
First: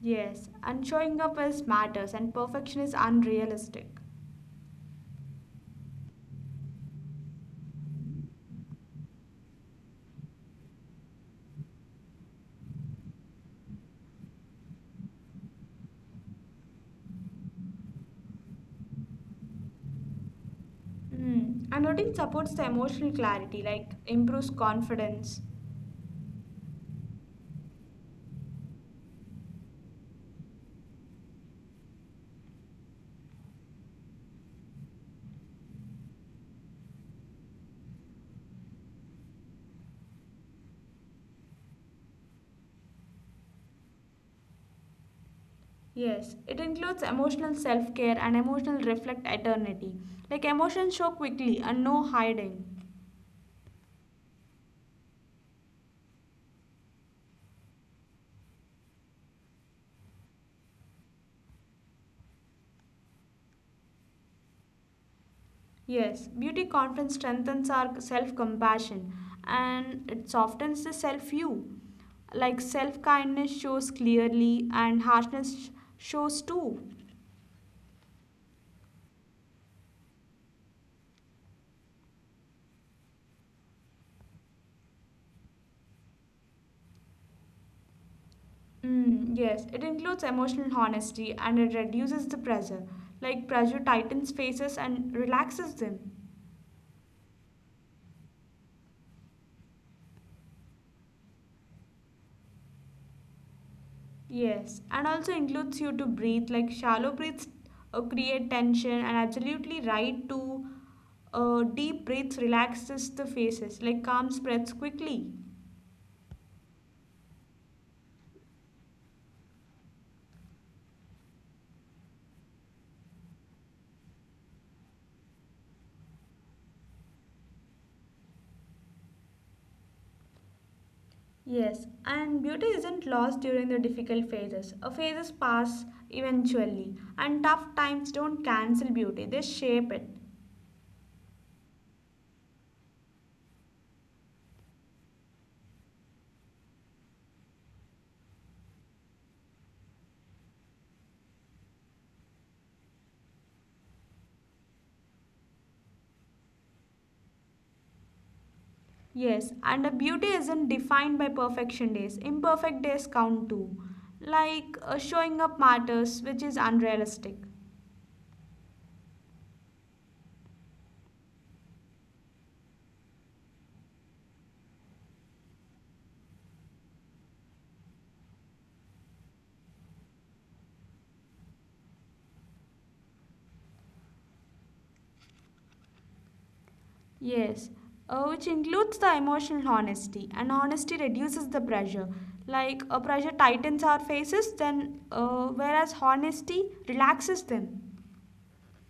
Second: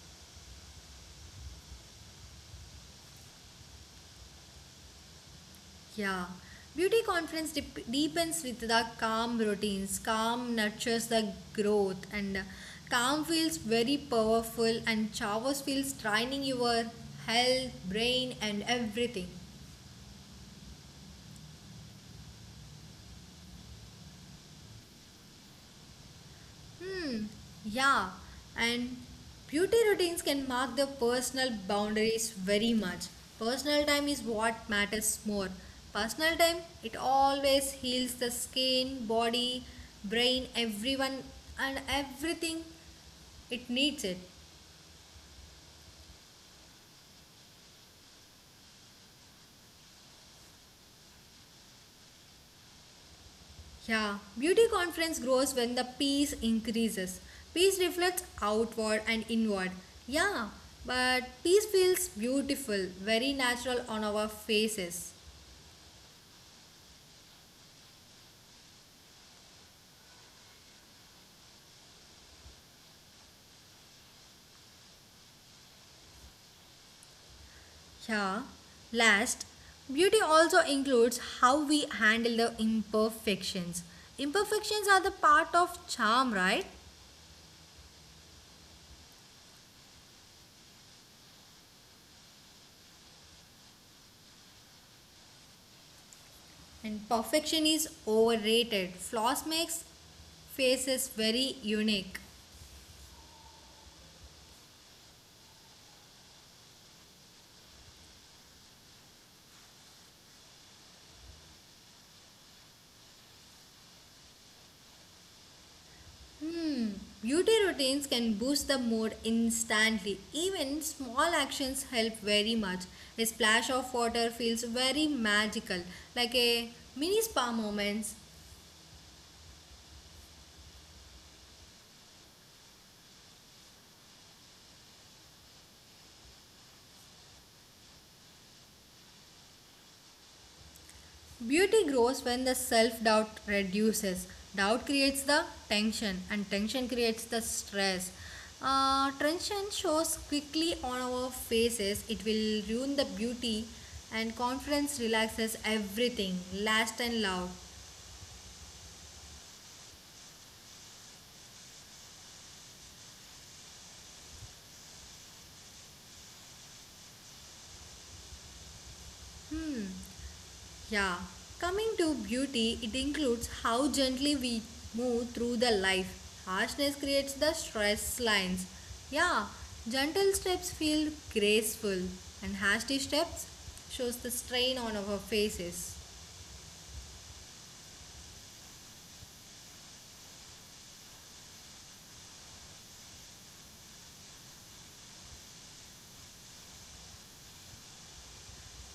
Yes, and showing up is matters, and perfection is unrealistic. Yeah, beauty confidence deepens with the calm routines. Calm nurtures the growth, and calm feels very powerful, and showers feels training your health, brain, and everything. Mm. And routine supports the emotional clarity, like improves confidence. Hmm. Yeah, and beauty routines can mark the personal boundaries very much. Personal time is what matters more. Personal time, it always heals the skin, body, brain, everyone, and everything. It needs it. Yes, it includes emotional self care and emotional reflect eternity. Like emotions show quickly and no hiding. Yeah, beauty confidence grows when the peace increases. Peace reflects outward and inward. Yeah, but peace feels beautiful, very natural on our faces. Yes, beauty confidence strengthens our self compassion and it softens the self view. Like self kindness shows clearly and harshness shows too. Yeah, last, beauty also includes how we handle the imperfections. Imperfections are the part of charm, right? Mm, yes, it includes emotional honesty and it reduces the pressure. Like pressure tightens faces and relaxes them. And perfection is overrated. Flaws makes faces very unique. Yes, and also includes you to breathe. Like shallow breaths create tension, and absolutely right to deep breaths relaxes the faces. Like calm spreads quickly. Hmm. Beauty routines can boost the mood instantly. Even small actions help very much. A splash of water feels very magical, like a mini spa moments. Yes, and beauty isn't lost during the difficult phases. Phases pass eventually, and tough times don't cancel beauty; they shape it. Beauty grows when the self-doubt reduces. Doubt creates the tension, and tension creates the stress. Tension shows quickly on our faces. It will ruin the beauty, and confidence relaxes everything. Last and loud. Yes, and a beauty isn't defined by perfection days. Imperfect days count too. Like showing up matters, which is unrealistic. Yeah, coming to beauty, it includes how gently we move through the life. Harshness creates the stress lines. Yeah, gentle steps feel graceful, and hasty steps shows the strain on our faces. Yes, which includes the emotional honesty, and honesty reduces the pressure. Like a pressure tightens our faces, then whereas honesty relaxes them.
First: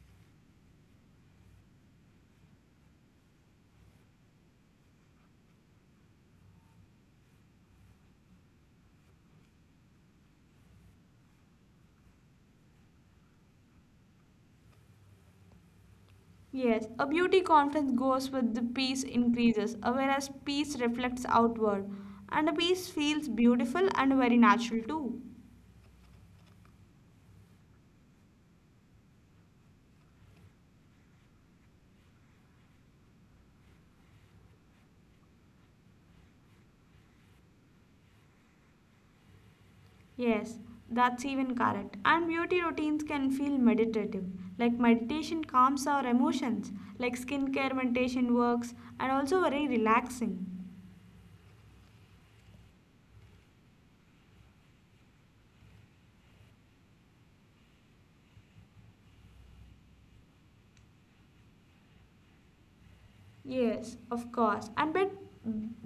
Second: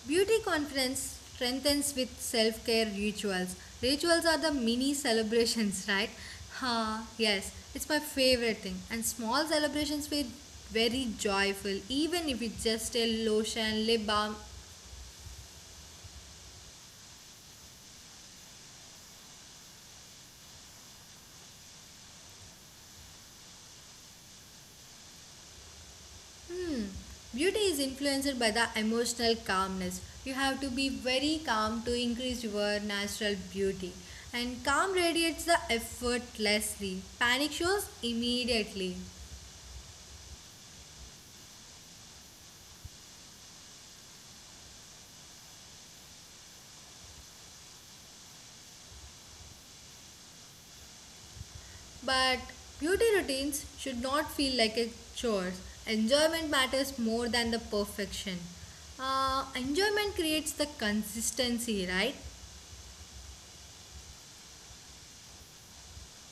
Beauty confidence strengthens with self-care rituals. Rituals are the mini celebrations, right? Ha, yes, it's my favorite thing. And small celebrations feel very joyful even if it's just a lotion lip balm. Yes, a beauty conference goes with the peace increases, whereas peace reflects outward, and a peace feels beautiful and very natural too. Hmm. Beauty is influenced by the emotional calmness. You have to be very calm to increase your natural beauty. And calm radiates the effortlessly. Panic shows immediately. Yes, that's even correct. And beauty routines can feel meditative. Like meditation calms our emotions, like skincare meditation works, and also very relaxing. But beauty routines should not feel like a chore. Enjoyment matters more than the perfection. Enjoyment creates the consistency, right? Yes, of course. And but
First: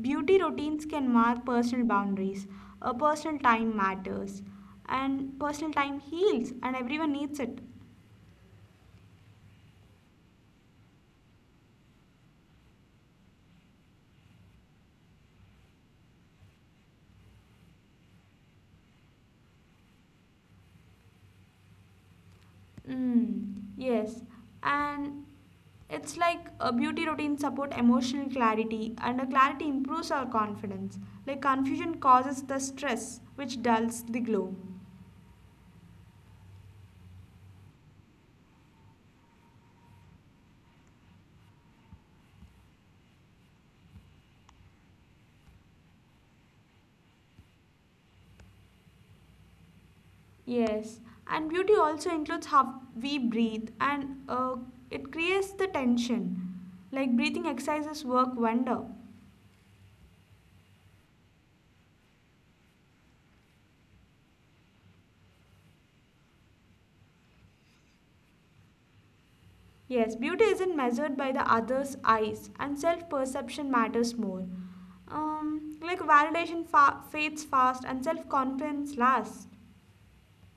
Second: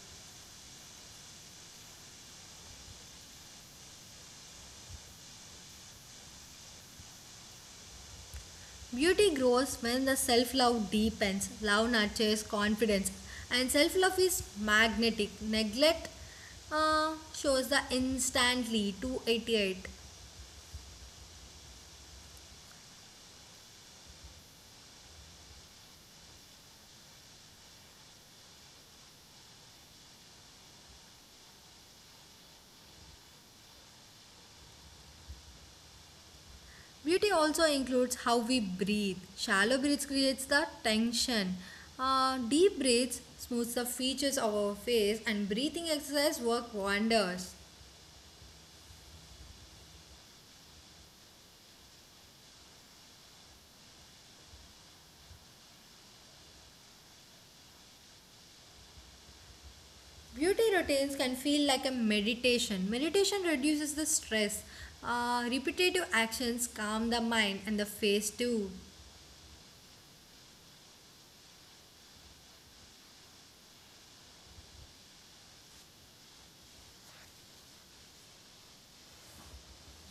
beauty routines can mark personal boundaries. Personal time matters, and personal time heals, and everyone needs it. Beauty grows when the self love deepens, love nurtures confidence, and self love is magnetic. Neglect shows the instantly 288. Mm, yes, and it's like a beauty routine support emotional clarity, and a clarity improves our confidence. Like confusion causes the stress, which dulls the glow. Beauty also includes how we breathe. Shallow breaths creates the tension. Deep breaths smooths the features of our face, and breathing exercise work wonders. Yes, and beauty also includes how we breathe, and it creates the tension. Like breathing exercises work wonder. Beauty routines can feel like a meditation. Meditation reduces the stress. Repetitive actions calm the mind and the face too. Yes, beauty isn't measured by the other's eyes, and self perception matters more. Like validation fades fast, and self confidence lasts.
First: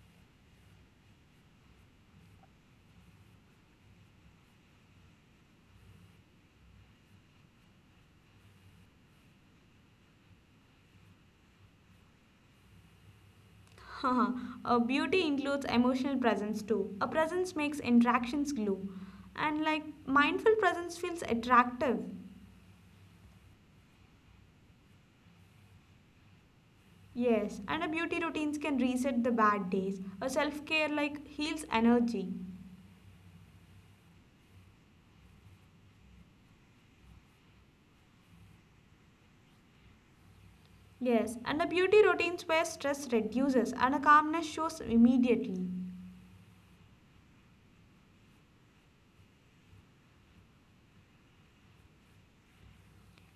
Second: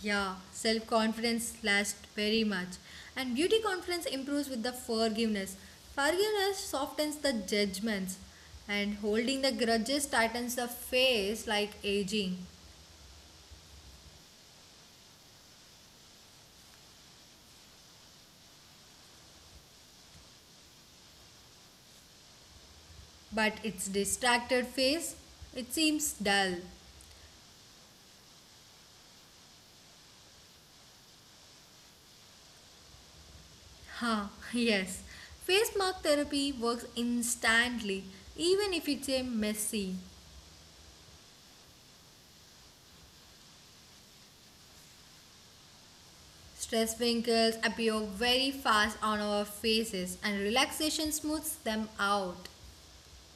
Yeah, self confidence lasts very much. And beauty confidence improves with the forgiveness. Forgiveness softens the judgments. And holding the grudges tightens the face like aging. Beauty includes emotional presence too. A presence makes interactions glue, and like mindful presence feels attractive. But its distracted face, it seems dull. Yes, and a beauty routines can reset the bad days. A self care like heals energy. Ha, yes. Face mask therapy works instantly, even if it's a messy. Yes, and a beauty routines where stress reduces and a calmness shows immediately. Stress wrinkles appear very fast on our faces, and relaxation smooths them out.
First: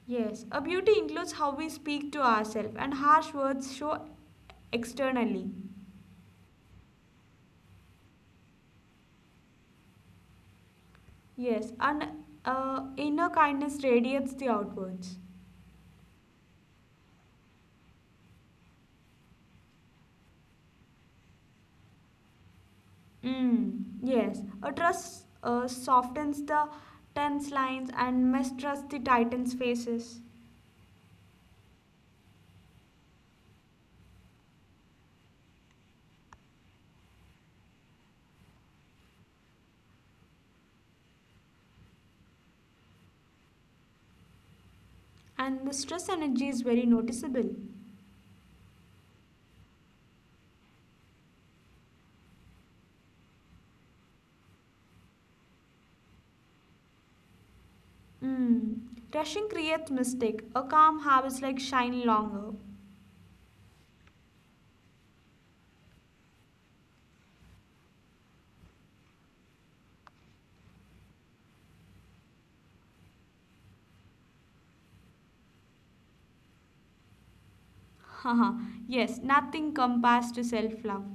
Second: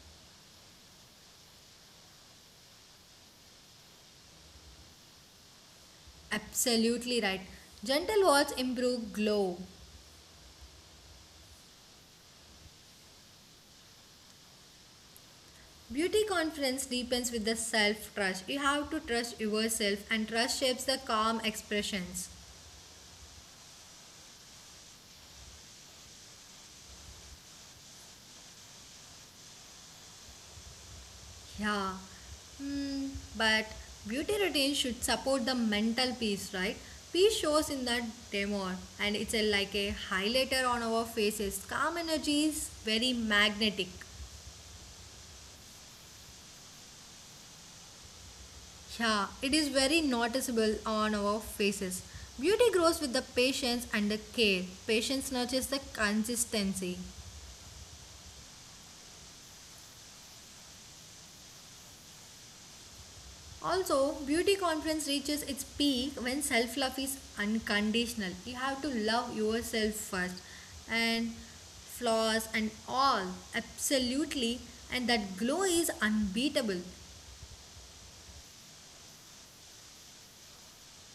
Yes, a beauty includes how we speak to ourselves, and harsh words show externally. Absolutely right. Gentle words improve glow. Yes, and inner kindness radiates the outwards. Beauty confidence deepens with the self trust. You have to trust yourself, and trust shapes the calm expressions. Mm, yes, a trust softens the tense lines, and mistrust the tightens faces. Yeah. Hmm. But beauty routine should support the mental peace, right? Peace shows in that demo, and it's a, like a highlighter on our faces. Calm energy is very magnetic. And the stress energy is very noticeable. Yeah, it is very noticeable on our faces. Beauty grows with the patience and the care. Patience nurtures the consistency. Mm, rushing creates mistake. A calm habits like shine longer. Also, beauty confidence reaches its peak when self love is unconditional. You have to love yourself first and flaws and all, absolutely, and that glow is unbeatable. Haha, yes, nothing compares to self love.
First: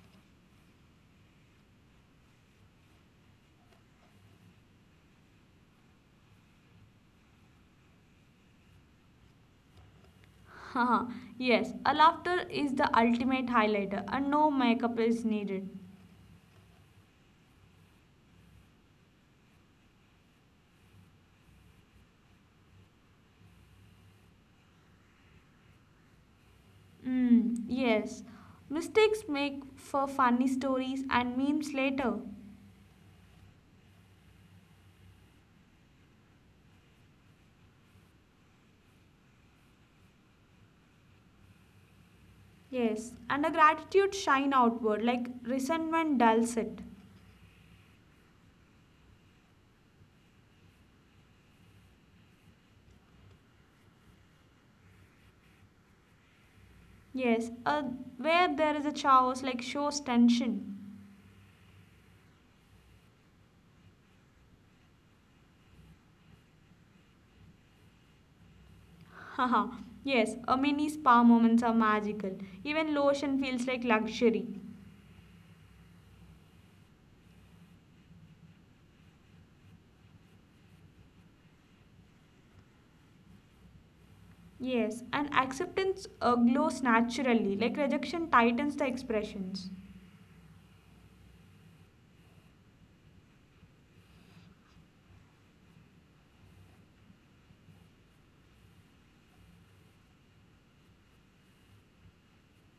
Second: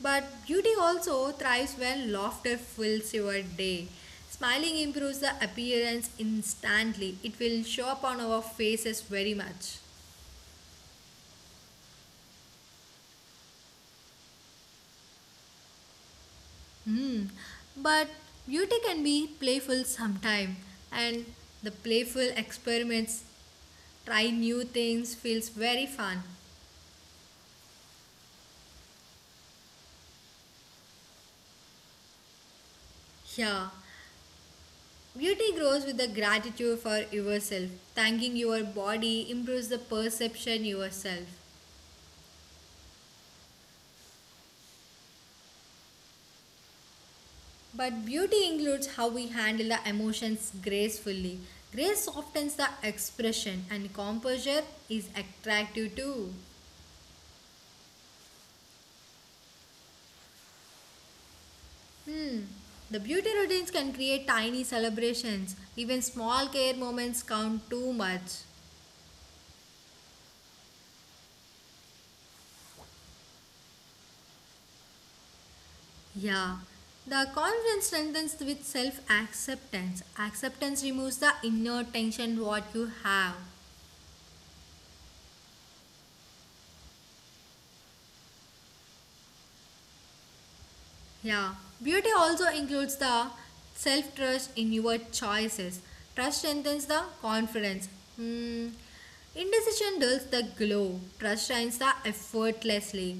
But beauty also thrives when laughter fills your day. Smiling improves the appearance instantly, it will show up on our faces very much. Haha, yes, a laughter is the ultimate highlighter and no makeup is needed. Hmm. But beauty can be playful sometime, and the playful experiments, try new things, feels very fun. Mm, yes, mistakes make for funny stories and memes later. Yeah. Beauty grows with the gratitude for yourself. Thanking your body improves the perception yourself. Yes, and a gratitude shine outward like resentment dulls it. But beauty includes how we handle the emotions gracefully. Grace softens the expression and composure is attractive too. Yes, a where there is a chaos like shows tension. The beauty routines can create tiny celebrations. Even small care moments count too much. Haha, yes, a mini spa moments are magical. Even lotion feels like luxury. Yeah. The confidence strengthens with self acceptance. Acceptance removes the inner tension what you have. Yes, and acceptance glows naturally, like rejection tightens the expressions. Yeah. Beauty also includes the self trust in your choices. Trust strengthens the confidence. Hmm. Indecision dulls the glow. Trust shines the effortlessly.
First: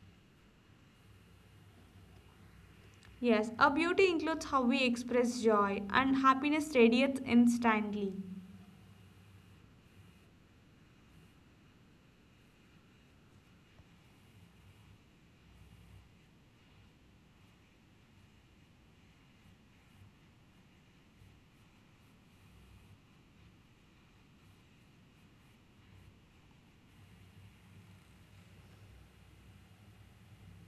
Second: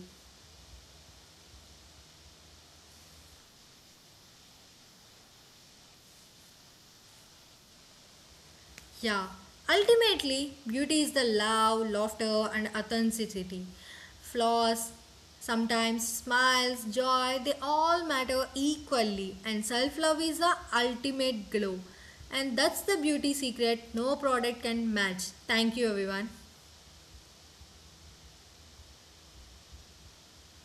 Yes, our beauty includes how we express joy, and happiness radiates instantly. Yeah, ultimately, beauty is the love, laughter, and authenticity. Flaws, sometimes smiles, joy, they all matter equally, and self love is the ultimate glow. And that's the beauty secret no product can match. Thank you, everyone.